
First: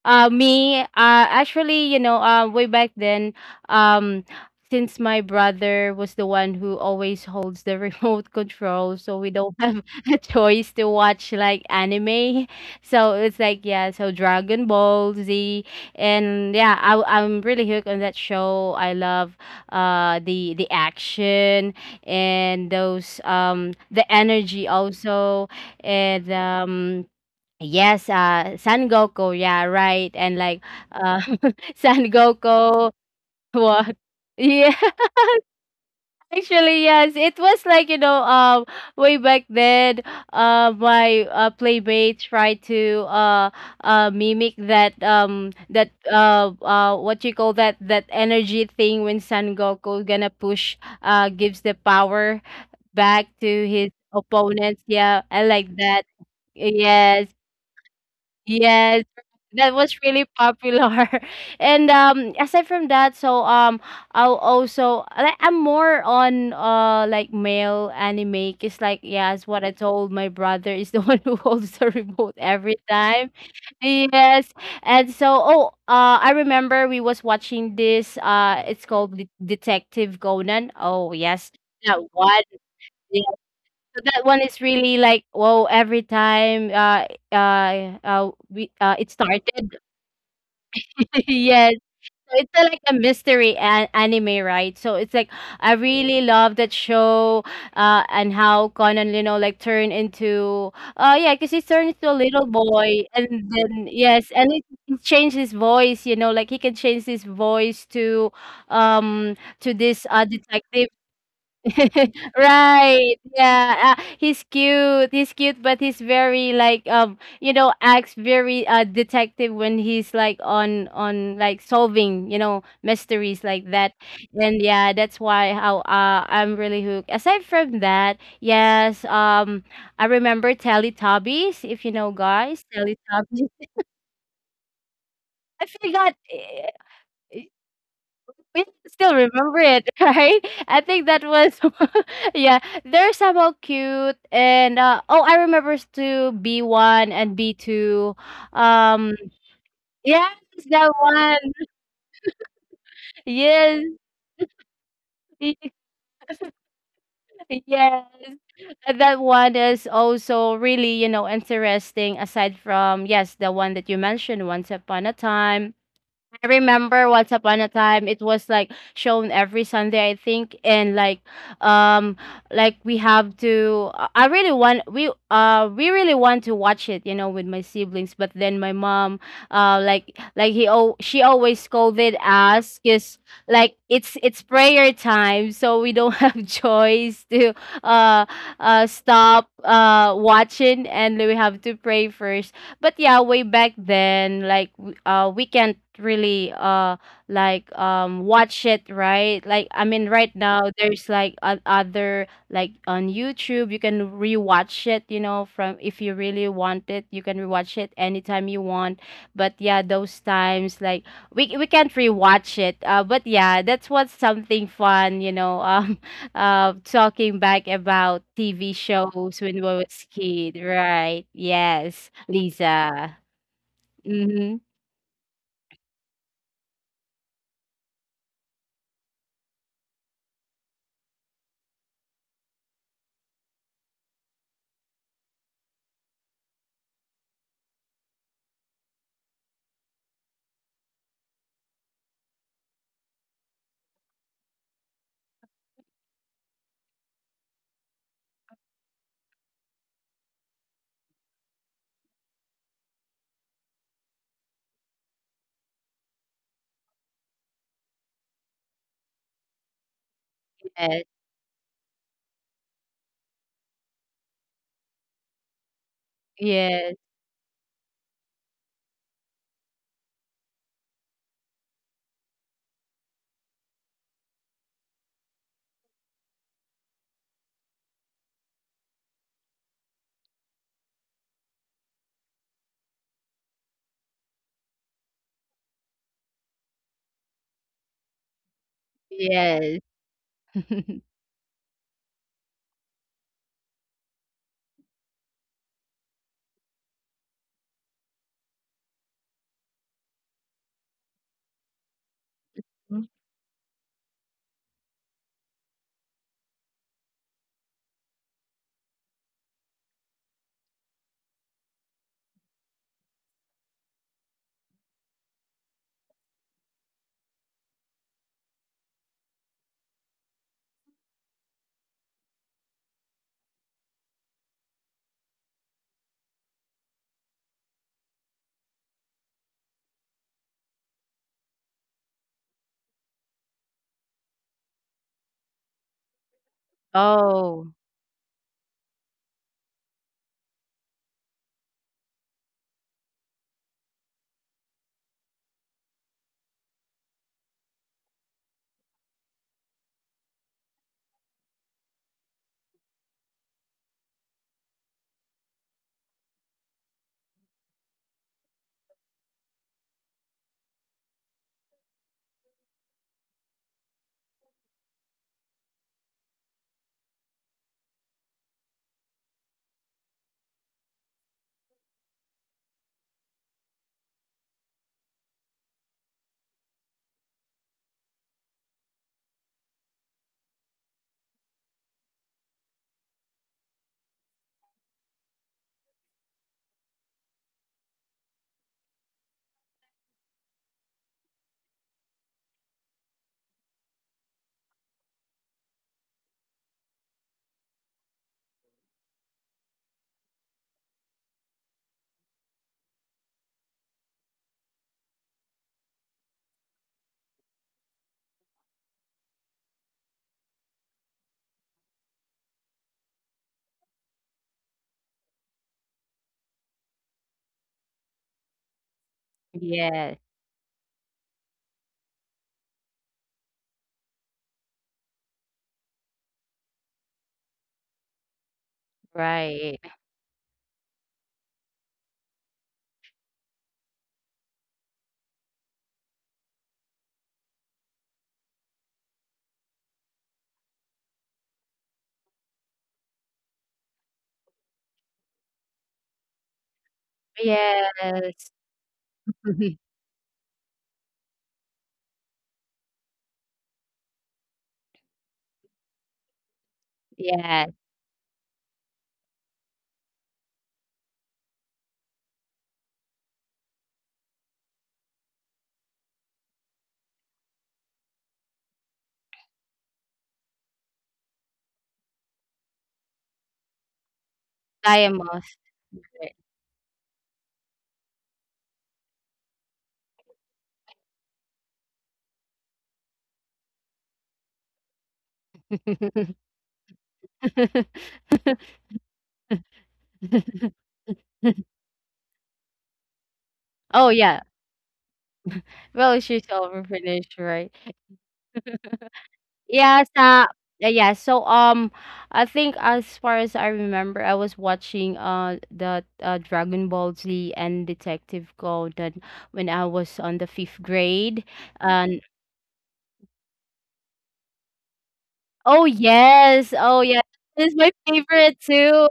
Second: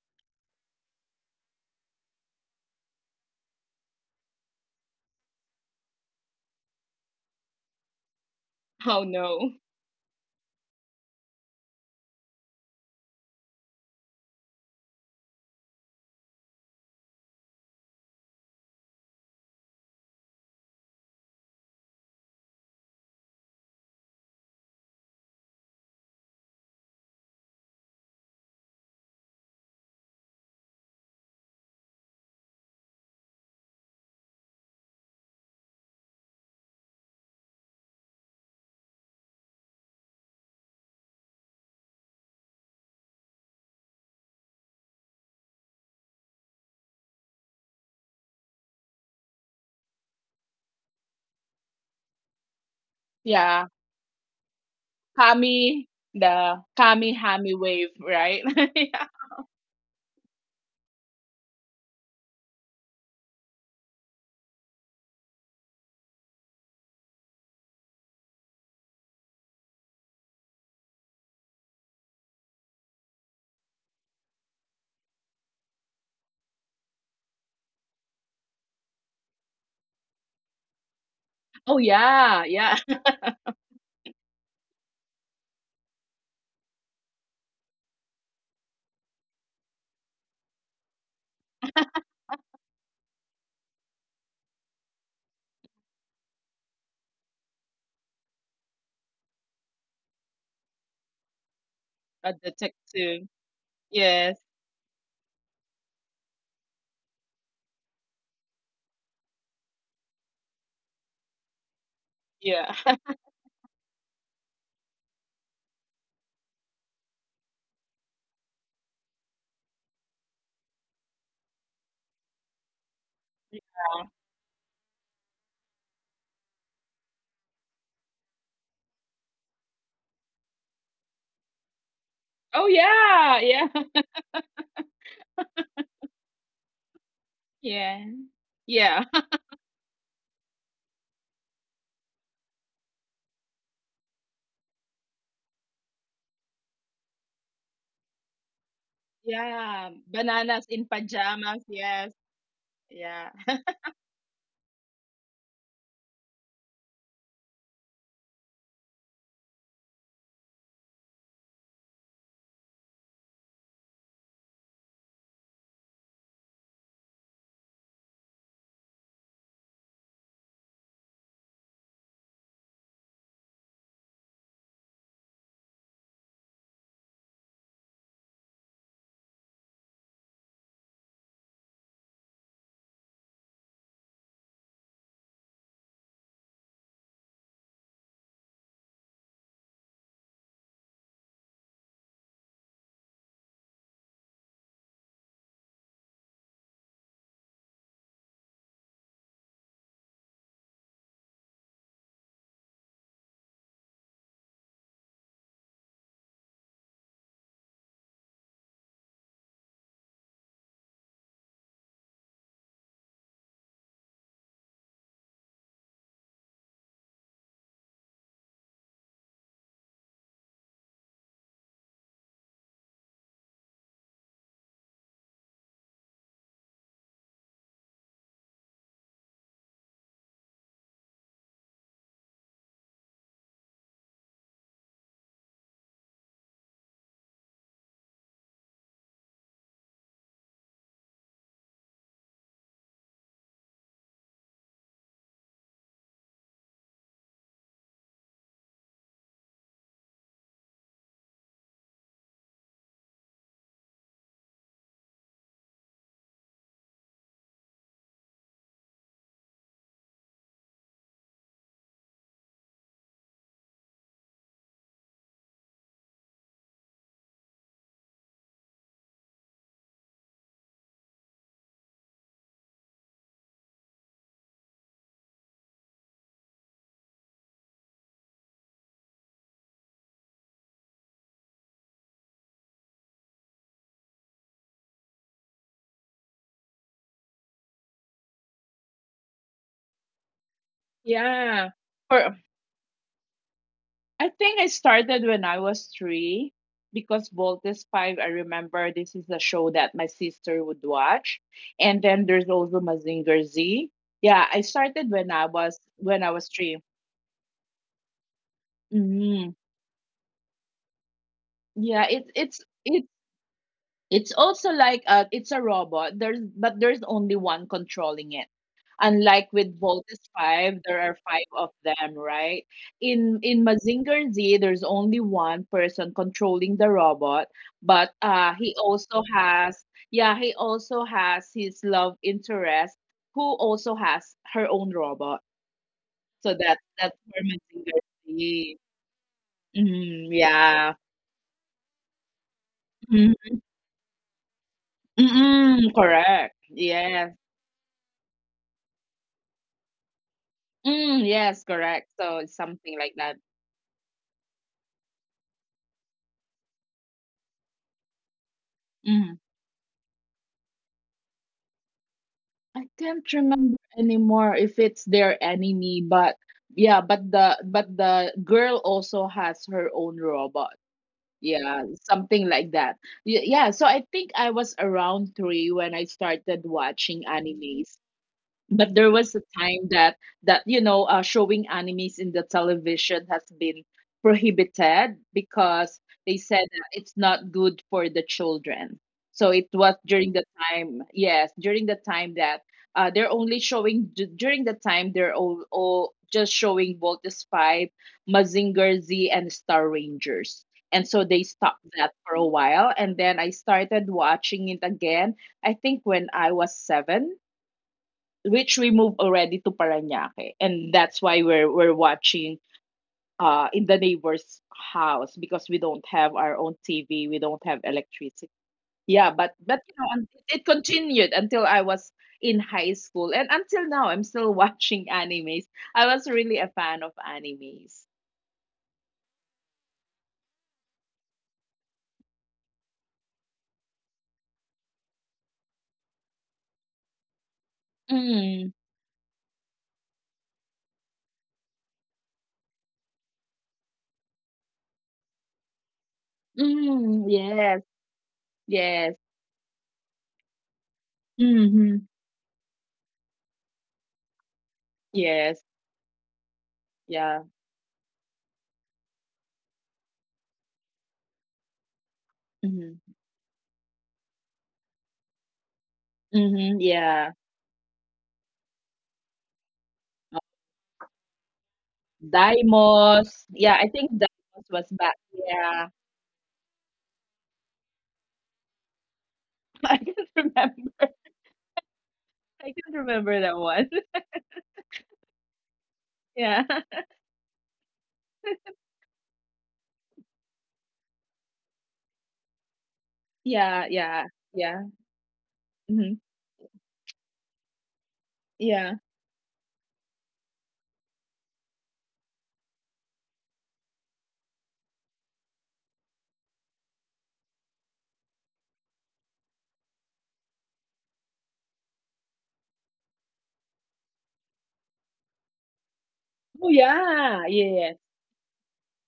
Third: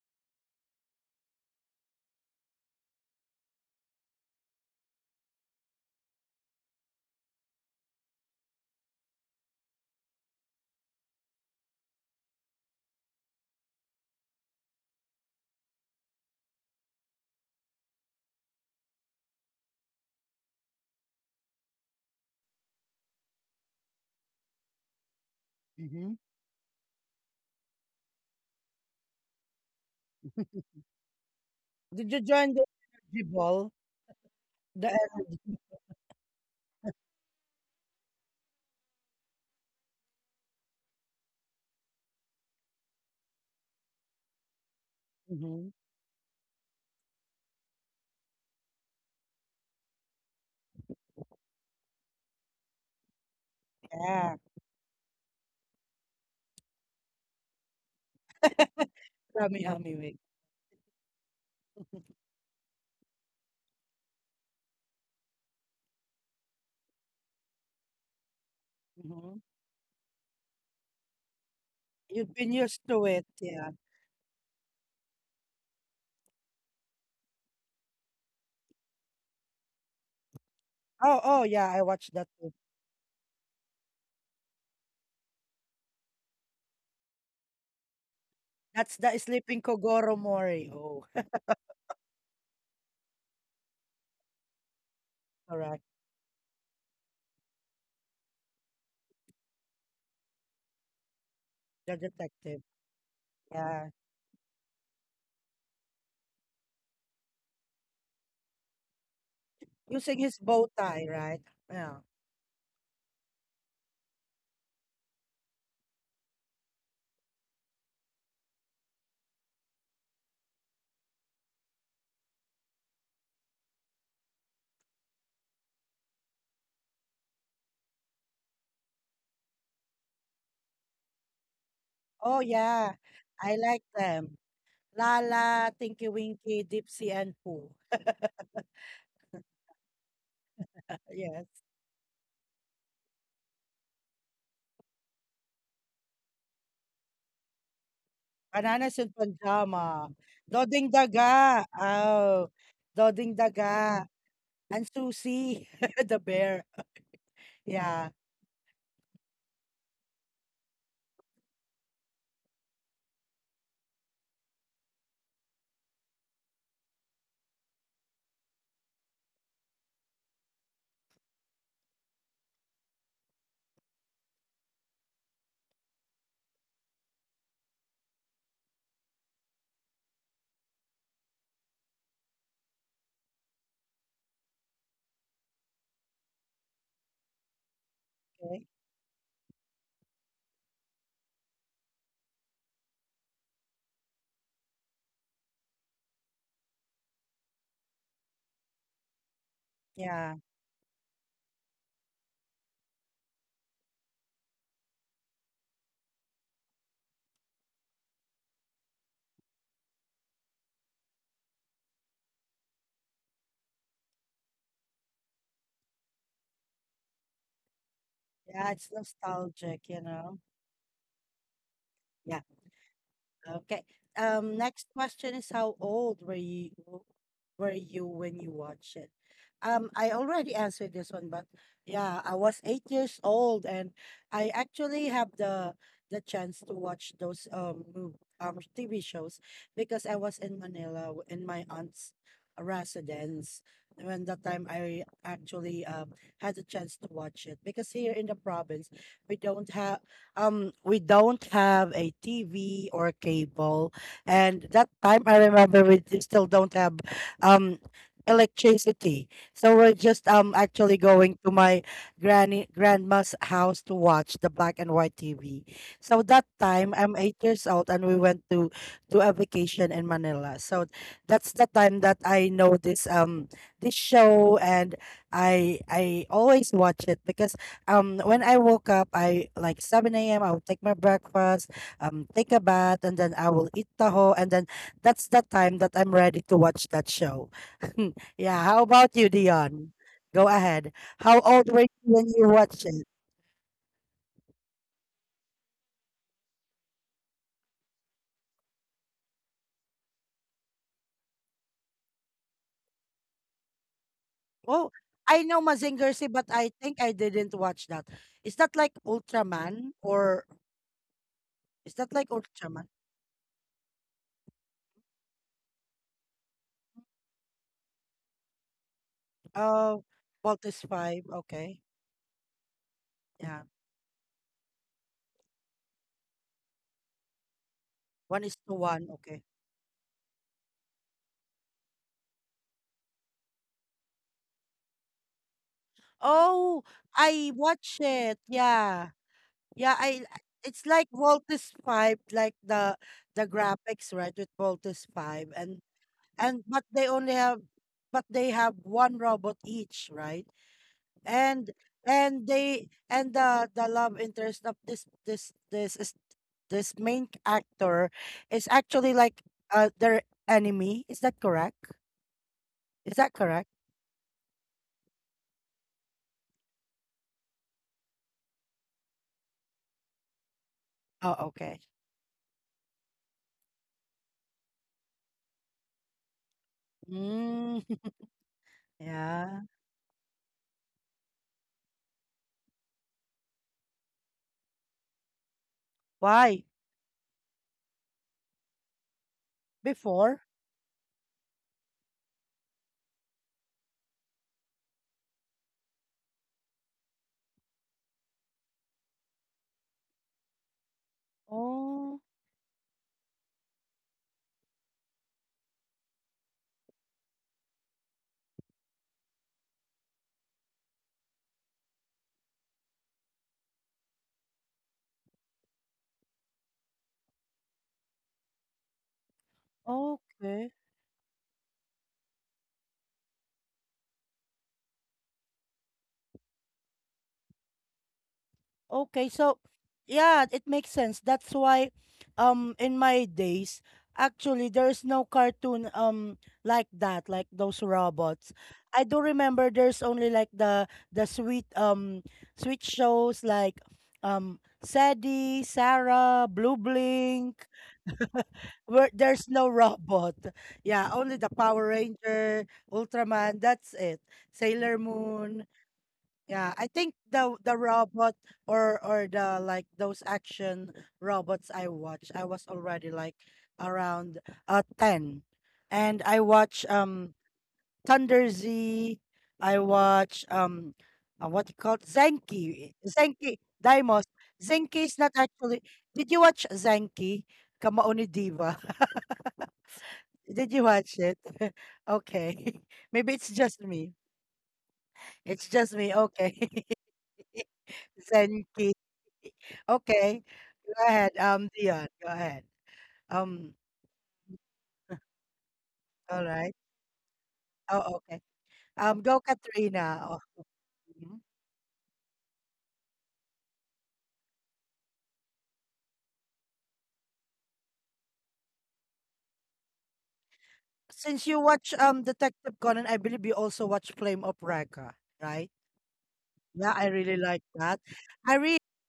Speaker 3: Uh, me, uh, Actually, you know, uh, way back then, um, since my brother was the one who always holds the remote control,
Speaker 2: Oh
Speaker 3: so we don't
Speaker 2: no.
Speaker 3: have a choice to watch like anime. So it's like yeah, so Dragon Ball Z, and yeah, I, I'm really hooked on that show. I love uh the the action and those um the energy also,
Speaker 1: Mm-hmm.
Speaker 3: and um yes, uh, San Goku, yeah, right. And like uh San
Speaker 1: Did you join the
Speaker 3: Goku,
Speaker 1: energy ball?
Speaker 3: what? Yeah,
Speaker 1: The, E-,
Speaker 3: actually, yes. It was like, you know, um way back then, uh my uh playmate tried to uh uh mimic that um
Speaker 1: mm-hmm.
Speaker 3: that uh uh what you call that, that energy thing when San Goku gonna push, uh gives the power back to
Speaker 2: Yeah.
Speaker 3: his
Speaker 1: Yeah.
Speaker 3: opponents, yeah, I like
Speaker 2: Kami,
Speaker 3: that.
Speaker 2: the Kami
Speaker 3: Yes.
Speaker 2: Hami wave, right?
Speaker 3: Yes,
Speaker 2: Yeah.
Speaker 1: Yummy,
Speaker 3: that was
Speaker 1: yummy.
Speaker 3: really popular. And
Speaker 1: Mhm.
Speaker 3: um aside from that, so um I'll also like, I'm more on uh like male anime. It's like yeah, it's what I told my brother is the one who holds the remote
Speaker 1: You've been
Speaker 3: every
Speaker 1: used to it,
Speaker 3: time.
Speaker 1: yeah.
Speaker 3: Yes. And so oh uh I remember we was watching this, uh it's called Det- Detective Conan. Oh
Speaker 1: Oh, oh,
Speaker 3: yes.
Speaker 1: yeah, I
Speaker 2: Oh
Speaker 3: That
Speaker 1: watched that too.
Speaker 2: yeah,
Speaker 3: one.
Speaker 2: yeah.
Speaker 3: So that one is really like, whoa, every time uh uh uh we uh
Speaker 1: That's
Speaker 3: it
Speaker 1: the sleeping
Speaker 3: started.
Speaker 1: Kogoro Mori. Oh,
Speaker 3: Yes. So it's a, like a mystery an- anime, right? So it's like I
Speaker 1: correct.
Speaker 3: really love that show uh and how Conan, you know, like turned into, uh, yeah, because he turned
Speaker 1: The
Speaker 3: into a
Speaker 2: A
Speaker 3: little
Speaker 1: detective.
Speaker 3: boy, and
Speaker 2: detective.
Speaker 3: then
Speaker 1: Yeah.
Speaker 3: yes,
Speaker 2: Yes.
Speaker 3: and it, he changed his voice, you know, like he can change his voice to um to this
Speaker 1: Using
Speaker 3: uh
Speaker 1: his bow
Speaker 3: detective.
Speaker 1: tie, right? Yeah.
Speaker 2: Yeah.
Speaker 3: Right. Yeah. Uh, he's cute. He's cute, but he's very like, um, you know, acts very uh detective when he's like on on like solving, you know, mysteries like that. And yeah, that's why how uh I'm really hooked. Aside from that, yes, um I remember Teletubbies, if you know
Speaker 1: Oh,
Speaker 3: guys,
Speaker 2: Oh
Speaker 1: yeah.
Speaker 3: Teletubbies.
Speaker 1: I
Speaker 2: yeah,
Speaker 1: like
Speaker 2: yeah.
Speaker 1: them.
Speaker 3: I
Speaker 1: Lala, Tinky
Speaker 3: forgot.
Speaker 1: Winky, Dipsy, and
Speaker 3: Eh,
Speaker 1: Pooh.
Speaker 2: Yeah.
Speaker 3: we still
Speaker 2: Yeah.
Speaker 3: remember it, right? I think that
Speaker 1: Yeah.
Speaker 3: was, yeah, they're somehow cute. And uh, oh, I remember too B one and B two.
Speaker 1: Bananas in
Speaker 3: Um,
Speaker 2: Yeah.
Speaker 1: Pajama,
Speaker 3: yes,
Speaker 2: Bananas
Speaker 3: that
Speaker 1: Doding
Speaker 2: in
Speaker 3: one.
Speaker 1: Daga.
Speaker 2: pajamas, yes.
Speaker 1: Oh, Doding
Speaker 2: Yeah.
Speaker 3: Yes,
Speaker 1: Daga, and Susie, the bear.
Speaker 3: yes.
Speaker 1: Yeah,
Speaker 3: And that one is also really, you know, interesting aside from, yes, the one that you mentioned, Once Upon a Time. I remember once upon a time it was like shown every Sunday I think, and like, um like we have to, I I really want, we uh we really want to watch it, you know, with my siblings, but then my mom, uh like like he oh she always scolded us, cuz like it's it's prayer time, so we don't have choice to uh
Speaker 1: okay.
Speaker 3: uh stop uh watching, and we have to pray first. But yeah, way back then, like, w- uh we can't really uh like um watch it, right? Like I mean, right
Speaker 1: Yeah,
Speaker 3: now there's like o- other, like on YouTube you can rewatch it, you know, from, if you really want it you can rewatch it anytime you want. But yeah, those times like we we can't rewatch it. Uh but yeah, that's what's something fun, you know. Um uh, talking back about T V
Speaker 1: yeah, it's
Speaker 3: shows when we
Speaker 1: nostalgic, you
Speaker 3: was
Speaker 1: know.
Speaker 3: kid, right? Yes,
Speaker 1: Yeah.
Speaker 3: Lisa.
Speaker 1: Okay.
Speaker 3: Mm-hmm.
Speaker 1: Um, next question is, how old were you, were you when you watched it? Um, I already answered this one, but yeah, I was eight years old, and I actually have the the chance to watch those um mov- um T V shows because I was in Manila, w- in my aunt's residence. When that time, I actually um had the chance to watch it because here in the province, we don't have um we don't have a T V or cable. And that time, I remember we, d- still don't have, um electricity. So we're just, um actually
Speaker 3: Yes,
Speaker 1: going to my granny, grandma's house to watch the black and white T V. So that
Speaker 3: yes,
Speaker 1: time, I'm eight years old, and we went to, to a vacation in Manila. So that's the time that I know this, um this show, and I I always watch it because, um when I woke up, I, like, seven a m, I will take my breakfast, um, take a bath, and then I will eat taho, and then that's the time that I'm ready to watch that show. Yeah, how about you,
Speaker 3: yes.
Speaker 1: Dion? Go ahead. How old
Speaker 2: Yeah.
Speaker 1: were you when
Speaker 2: For
Speaker 1: you watched it?
Speaker 2: I think I started when I was three, because Voltes five, I remember this is a show that my sister would watch. And then there's also Mazinger Z. Yeah, I
Speaker 1: Oh,
Speaker 2: started when
Speaker 1: I
Speaker 2: I
Speaker 1: know
Speaker 2: was
Speaker 1: Mazinger Z,
Speaker 2: when I
Speaker 1: but
Speaker 2: was
Speaker 1: I
Speaker 2: three.
Speaker 1: think I didn't watch that. Is that like
Speaker 2: Mm,
Speaker 1: Ultraman, or is that
Speaker 2: yeah,
Speaker 1: like
Speaker 2: it's it's
Speaker 1: Ultraman?
Speaker 2: it's it's also like uh it's a robot. There's but there's only one controlling it. Unlike with
Speaker 1: Oh,
Speaker 2: Voltes
Speaker 1: Vault is
Speaker 2: five, there
Speaker 1: five.
Speaker 2: are five of
Speaker 1: Okay.
Speaker 2: them, right? In
Speaker 1: Yeah.
Speaker 2: in Mazinger Z, there's only one person controlling the robot, but
Speaker 1: One is
Speaker 2: uh
Speaker 1: to
Speaker 2: he
Speaker 1: one.
Speaker 2: also
Speaker 1: Okay.
Speaker 2: has, yeah, he also has his love interest, who also has her own robot. So that
Speaker 1: Oh,
Speaker 2: that's for
Speaker 1: I
Speaker 3: Oh,
Speaker 1: watch
Speaker 2: Mazinger
Speaker 1: it.
Speaker 2: Z.
Speaker 1: Yeah. Yeah. I.
Speaker 2: Hmm.
Speaker 1: It's
Speaker 2: Yeah.
Speaker 1: like Vault is five, like the the graphics, right? With Vault is five, and
Speaker 2: Mm, correct.
Speaker 1: and but they
Speaker 2: Yes.
Speaker 1: only have, but they have one robot each, right?
Speaker 2: Mm, yes,
Speaker 1: And
Speaker 2: correct. So
Speaker 1: and
Speaker 2: it's
Speaker 1: they,
Speaker 2: something like
Speaker 1: and
Speaker 2: that.
Speaker 1: the the love interest of this, this this is this main actor, is actually
Speaker 2: Mm.
Speaker 1: like uh their enemy. Is that correct?
Speaker 2: I
Speaker 1: Is
Speaker 2: can't
Speaker 1: that correct?
Speaker 2: remember anymore if it's their enemy, but yeah, but the but the girl also has her own robot.
Speaker 1: Oh, okay.
Speaker 2: Yeah, something like that. Y- Yeah, so I think I was around three when I started watching
Speaker 1: Mm,
Speaker 2: animes. But there was a
Speaker 1: yeah.
Speaker 2: time that that, you know uh, showing animes in the television has been prohibited, because they
Speaker 1: Why?
Speaker 2: said that it's not good for the children. So it was during
Speaker 1: Before?
Speaker 2: the time, yes, during the time that, uh, they're only showing, d- during the time, they're all, all just showing both the spy Mazinger Z and Star Rangers. And so they stopped that
Speaker 1: Oh,
Speaker 2: for a while, and then I started watching it again, I think when I was seven, which we moved already to Paranaque, and that's why we're we're watching uh in the neighbor's house, because we don't have our own T V, we don't have electricity. Yeah, but but you know,
Speaker 3: yes,
Speaker 2: and it
Speaker 1: okay.
Speaker 2: continued until I was in high school, and until now, I'm still watching animes. I was really a fan of animes.
Speaker 1: Okay, so
Speaker 3: right.
Speaker 1: yeah, it makes sense. That's why, um in my days, actually there's no cartoon, um like that, like those robots.
Speaker 2: Mm,
Speaker 1: I do remember there's only like the the sweet, um sweet shows like, um Sadie, Sarah, Blue
Speaker 2: mm,
Speaker 1: Bling,
Speaker 2: yes,
Speaker 3: Yes,
Speaker 1: where
Speaker 2: yes,
Speaker 1: there's no robot. Yeah, only the Power
Speaker 2: mm-hmm,
Speaker 1: Ranger, Ultraman, that's it. Sailor
Speaker 2: yes,
Speaker 1: Moon. Yeah, I think
Speaker 2: yeah,
Speaker 1: the
Speaker 3: yes.
Speaker 1: the robot, or or the, like those action robots I watched, I was already
Speaker 2: mm-hmm,
Speaker 1: like around uh ten. And I
Speaker 2: mm-hmm,
Speaker 1: watch um
Speaker 2: yeah.
Speaker 1: Thunder Z, I watch um uh, what you call Zenki.
Speaker 2: Dimos.
Speaker 1: Zenki
Speaker 2: Yeah, I think
Speaker 1: Daimos.
Speaker 2: Dimos was
Speaker 3: I
Speaker 1: Zenki
Speaker 3: am
Speaker 2: back.
Speaker 1: is not
Speaker 3: monster.
Speaker 1: actually,
Speaker 2: Yeah.
Speaker 1: did you watch Zenki? Kamaoni Diva.
Speaker 2: I can
Speaker 1: Did you
Speaker 2: remember.
Speaker 1: watch it? Okay.
Speaker 2: I can
Speaker 1: Maybe
Speaker 2: remember
Speaker 1: it's
Speaker 2: that
Speaker 1: just
Speaker 2: one.
Speaker 1: me. It's just me. Okay.
Speaker 2: Yeah.
Speaker 1: Zenki. Okay. Go ahead. Um, Dion, go ahead. Um,
Speaker 2: Yeah,
Speaker 3: Oh
Speaker 2: yeah,
Speaker 3: yeah.
Speaker 2: yeah.
Speaker 3: Well,
Speaker 2: Hmm.
Speaker 3: she's
Speaker 1: all right.
Speaker 3: over finished, right?
Speaker 1: Oh, okay.
Speaker 2: Yeah.
Speaker 1: Um, go
Speaker 3: Yes,
Speaker 1: Katrina. Oh,
Speaker 3: uh, uh, yeah.
Speaker 1: mhm.
Speaker 3: So um, I think as far as I remember, I was watching uh the uh, Dragon Ball Z and Detective Golden when I was on the fifth grade.
Speaker 1: Since you watch
Speaker 3: And
Speaker 1: um Detective Conan, I believe you also watch Flame of Raqqa, right?
Speaker 3: oh
Speaker 2: Oh
Speaker 3: yes,
Speaker 1: Yeah,
Speaker 3: oh
Speaker 1: I
Speaker 3: yeah,
Speaker 1: really
Speaker 2: yeah,
Speaker 1: like
Speaker 3: this is my
Speaker 2: yes.
Speaker 1: that. I,
Speaker 3: favorite
Speaker 1: re
Speaker 3: too.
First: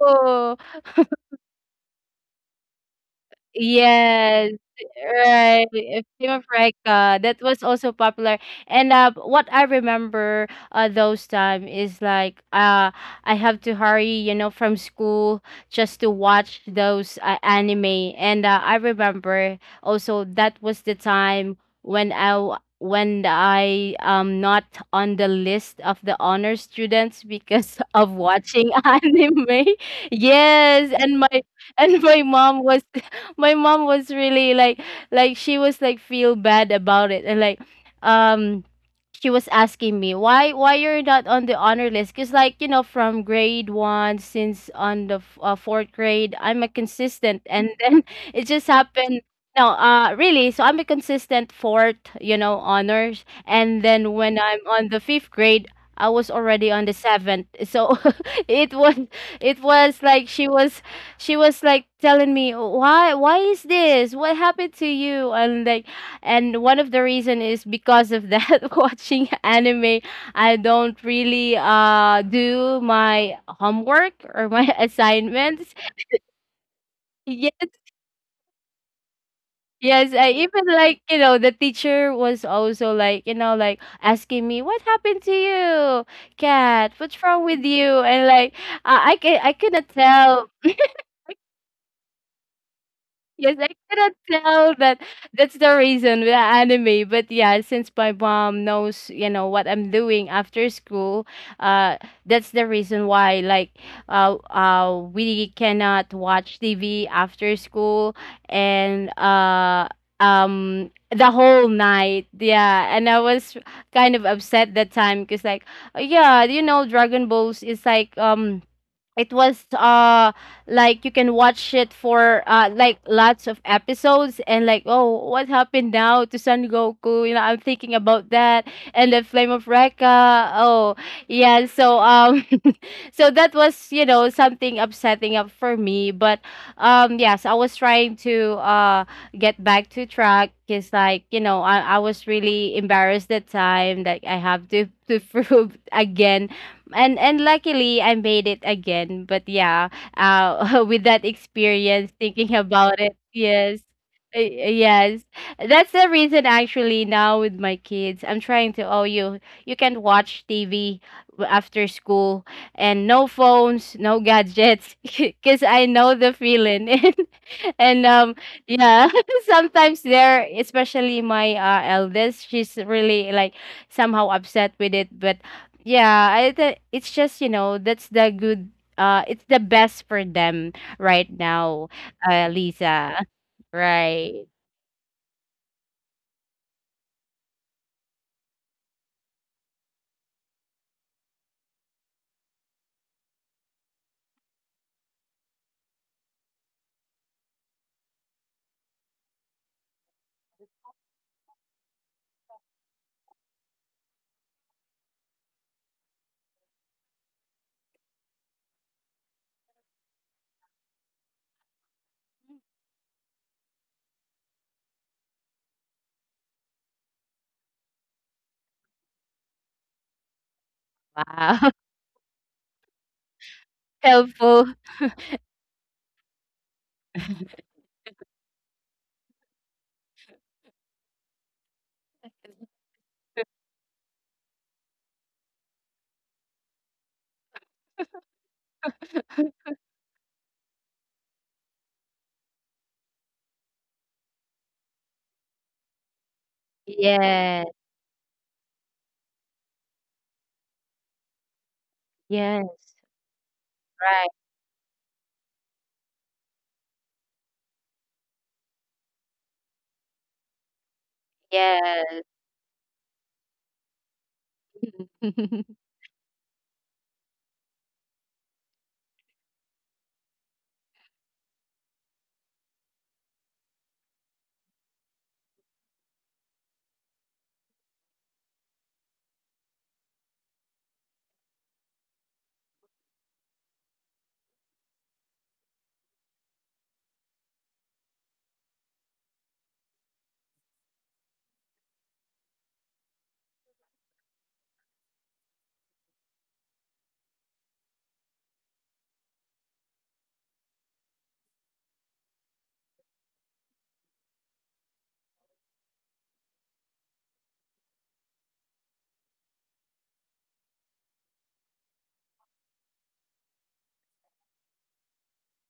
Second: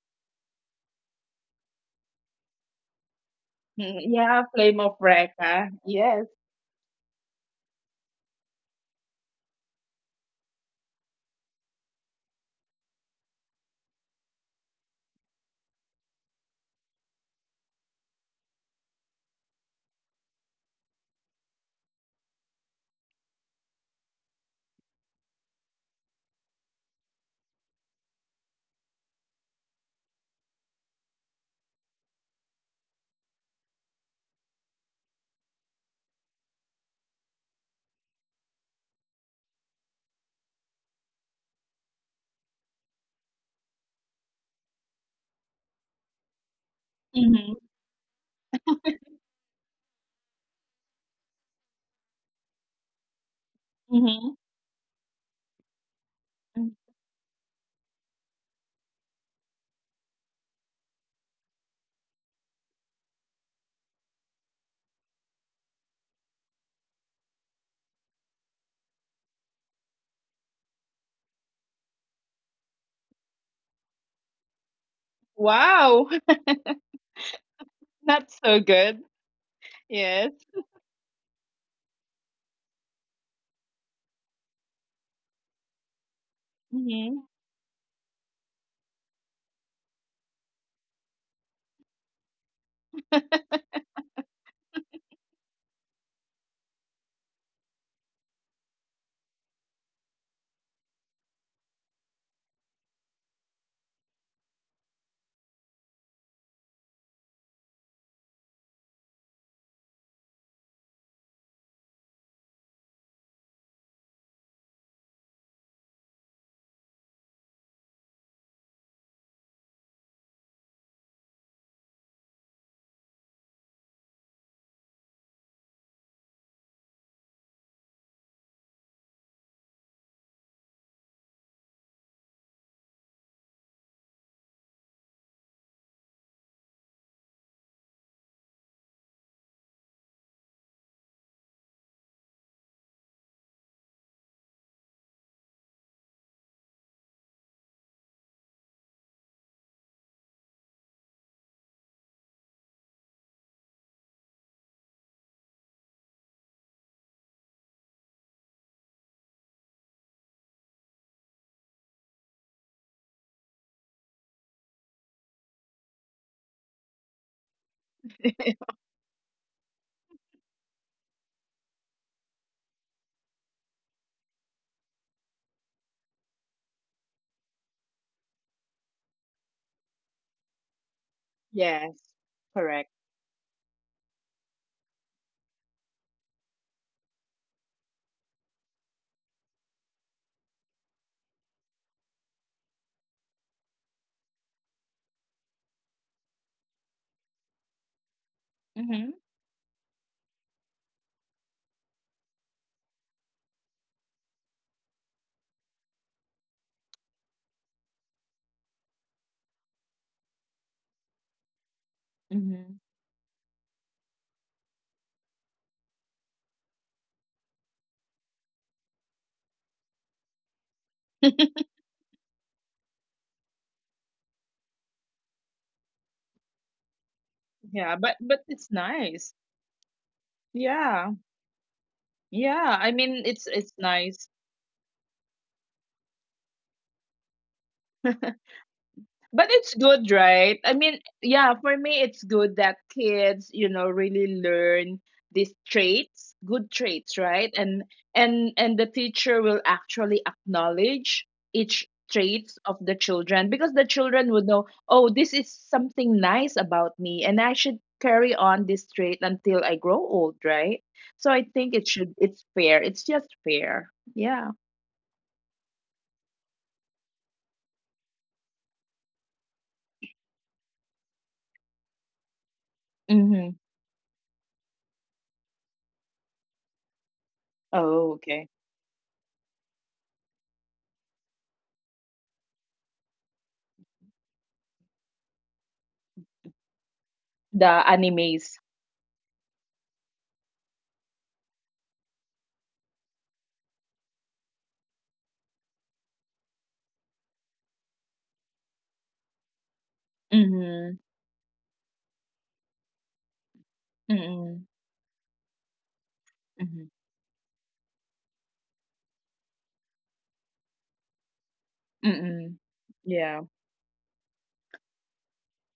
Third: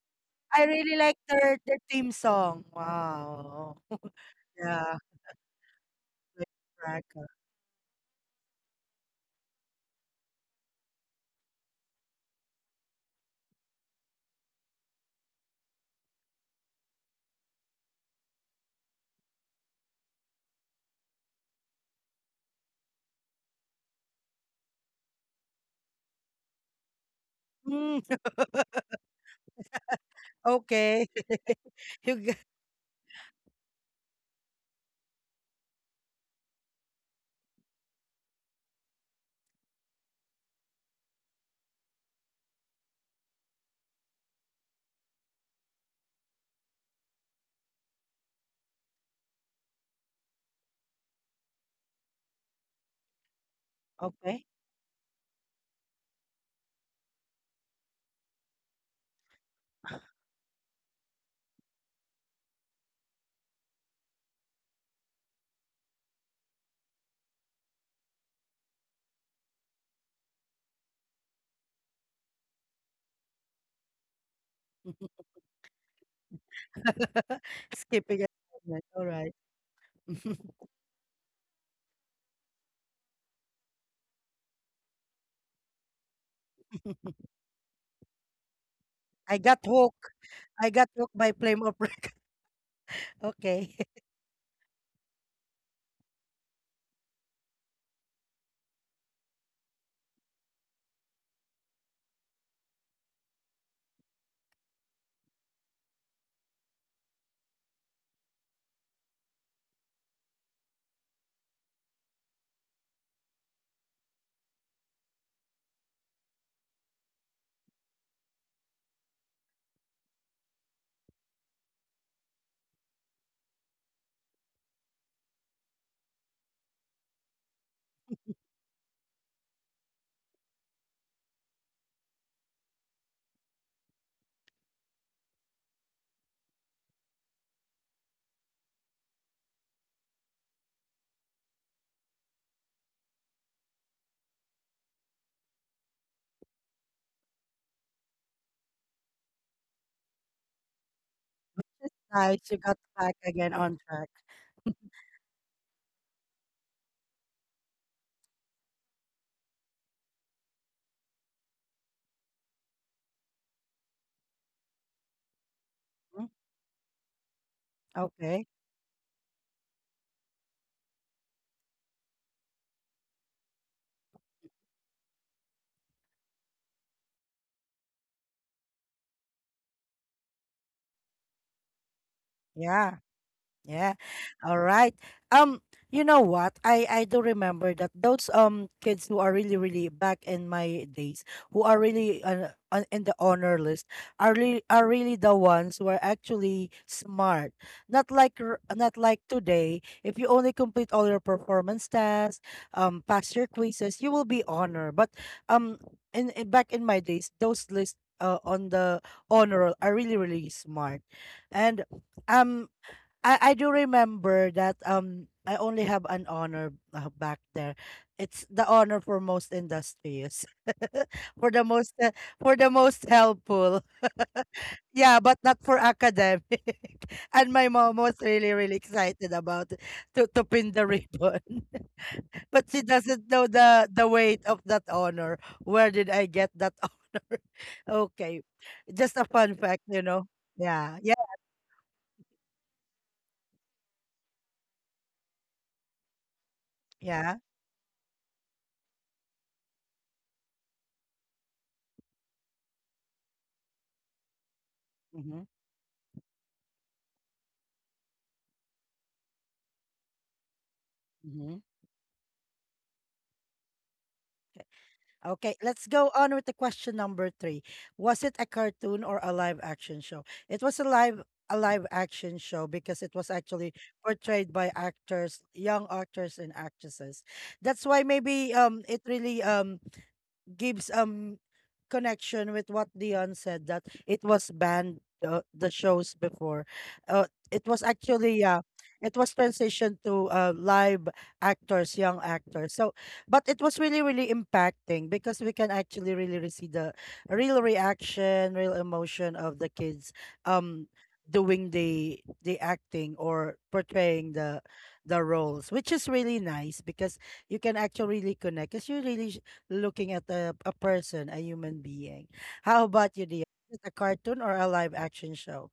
Speaker 1: I really like their their theme song. Wow.
Speaker 2: Mm, yeah,
Speaker 3: Yes,
Speaker 2: Flame of
Speaker 1: Yeah,
Speaker 3: right.
Speaker 2: Recca.
Speaker 3: A
Speaker 2: Yes.
Speaker 3: few of
Speaker 1: Flame of
Speaker 3: Reka.
Speaker 1: Raqqa.
Speaker 3: That was also popular. And uh, what I remember, uh, those time is like, uh, I have to hurry, you know, from school just to watch those, uh, anime. And uh, I remember also that was the time when I w- when I am not on the list of the honor students because
Speaker 1: Mm,
Speaker 3: of watching anime. Yes,
Speaker 1: okay.
Speaker 3: and my and my
Speaker 1: You,
Speaker 3: mom was my mom was really like like she was like feel bad about it, and like, um she was asking me why why you're not on the honor list because, like, you know, from grade one, since on the f- uh, fourth grade I'm a consistent,
Speaker 2: Mm-hmm.
Speaker 3: and then it just happened. No, uh really, so I'm a consistent fourth, you know, honors, and then
Speaker 2: Mm-hmm.
Speaker 3: when
Speaker 1: okay.
Speaker 3: I'm on the fifth grade I was already on the seventh. So it was, it was like she was, she was like telling me why why is this, what happened to you, and like, and one of the reason is because of that, watching anime, I don't really uh do my homework or my assignments.
Speaker 2: Wow.
Speaker 3: Yes,
Speaker 1: Skipping
Speaker 2: Not so
Speaker 1: assignment.
Speaker 2: good.
Speaker 1: All right.
Speaker 3: yes,
Speaker 2: Yes.
Speaker 3: I even like, you know, the teacher was also like, you know, like asking me what happened to you, Cat,
Speaker 2: Mm-hmm.
Speaker 3: what's wrong with you, and like, I I I,
Speaker 1: I
Speaker 3: c- I
Speaker 1: got
Speaker 3: couldn't
Speaker 1: hooked.
Speaker 3: tell.
Speaker 1: I got hooked by Flame of Rec.
Speaker 3: Yes, I
Speaker 1: Okay.
Speaker 3: cannot tell that, that's the reason with the anime. But yeah, since my mom knows, you know, what I'm doing after school, uh, that's the reason why, like, uh, uh, we cannot watch T V after school and, uh, um, the whole night. Yeah. And I was kind of upset that time because, like, yeah, you know, Dragon Balls is like, um, it was uh like you can watch it for uh like lots of episodes, and like oh, what happened now to Son Goku, you know, I'm thinking about that, and the Flame of Recca. Oh yeah. So um so that was, you know, something upsetting up for me. But um yes, I was trying to uh get back to track, because, like, you know, I, I was really embarrassed that time that I have to to prove again, and and luckily I made it again. But yeah, uh, with that experience,
Speaker 1: Right, you
Speaker 3: thinking
Speaker 1: got
Speaker 3: about
Speaker 1: back
Speaker 3: it,
Speaker 1: again on
Speaker 3: yes.
Speaker 1: track.
Speaker 3: Uh, Yes, that's the reason actually now with my kids, I'm trying to, oh, you you can watch T V after school, and no phones, no gadgets, because I know
Speaker 1: Mm,
Speaker 3: the feeling. And, and um,
Speaker 1: okay.
Speaker 3: yeah, sometimes there, especially my, uh, eldest, she's really like somehow upset with it, but yeah, I th- it's just, you know, that's the good, uh it's the best for them right now,
Speaker 2: Yes.
Speaker 3: uh
Speaker 2: Correct.
Speaker 1: Yeah.
Speaker 3: Lisa.
Speaker 1: Yeah.
Speaker 3: Right.
Speaker 1: All right. Um, you know what? I I do remember that those um kids who are really really back in my days, who are really uh, on in the honor list, are really, are really the ones who are actually smart. Not like r- not
Speaker 2: Mm-hmm.
Speaker 1: like today, if you only complete all your performance tasks, um, pass your quizzes, you will be honored. But um, in, in back in my days, those lists uh, on the honor roll are really really smart, and um
Speaker 2: Mm-hmm.
Speaker 1: I I do remember that um I only have an honor uh, back there. It's the honor for most industrious, for the
Speaker 3: Wow.
Speaker 1: most uh, for the most helpful.
Speaker 3: Helpful.
Speaker 1: Yeah, but not for academic. And my mom
Speaker 2: Yeah,
Speaker 1: was
Speaker 2: but but
Speaker 1: really
Speaker 2: it's
Speaker 1: really excited
Speaker 2: nice.
Speaker 1: about it, to to pin the
Speaker 2: Yeah.
Speaker 1: ribbon, but
Speaker 2: Yeah.
Speaker 1: she
Speaker 2: I mean,
Speaker 1: doesn't know
Speaker 2: it's it's
Speaker 1: the the
Speaker 2: nice.
Speaker 1: weight of that honor. Where did I get that honor? Okay, just a
Speaker 2: But
Speaker 1: fun
Speaker 2: it's
Speaker 1: fact, you
Speaker 2: good,
Speaker 1: know.
Speaker 2: right? I
Speaker 1: Yeah,
Speaker 2: mean,
Speaker 1: yeah,
Speaker 2: yeah, for me, it's good that kids, you know, really learn these traits, good traits,
Speaker 1: yeah.
Speaker 2: right?
Speaker 3: Yes.
Speaker 2: And and and the teacher will actually acknowledge each traits of the
Speaker 3: Yes.
Speaker 2: children, because the children
Speaker 3: Right.
Speaker 2: would know, oh, this is something nice about me, and I should carry on this trait until I grow old, right? So I
Speaker 1: hmm
Speaker 2: think it should.
Speaker 3: Yes.
Speaker 2: It's fair. It's just fair. Yeah.
Speaker 1: Okay, let's go on with the question number three. Was it a cartoon or a live action show? It was a live a live action show because it was
Speaker 2: Mm-hmm.
Speaker 1: actually portrayed by actors, young actors and actresses. That's why
Speaker 2: Oh, okay.
Speaker 1: maybe um it really um gives um connection with what Dion said that it was banned uh, the shows before. Uh, it was
Speaker 2: The
Speaker 1: actually
Speaker 2: animes.
Speaker 1: yeah, it was transitioned to uh, live actors, young actors. So, but it was really really impacting because we can actually really really see the real reaction, real emotion of the kids. Um
Speaker 2: Mm-hmm.
Speaker 1: doing the the acting or portraying
Speaker 2: Mm-hmm.
Speaker 1: the the roles which is really nice
Speaker 2: Mhm.
Speaker 1: because you can actually really connect because you really sh- looking at a, a person, a human being.
Speaker 2: Mm-mm.
Speaker 1: How about you,
Speaker 2: Yeah.
Speaker 1: Dia? Is it a cartoon or a live action show?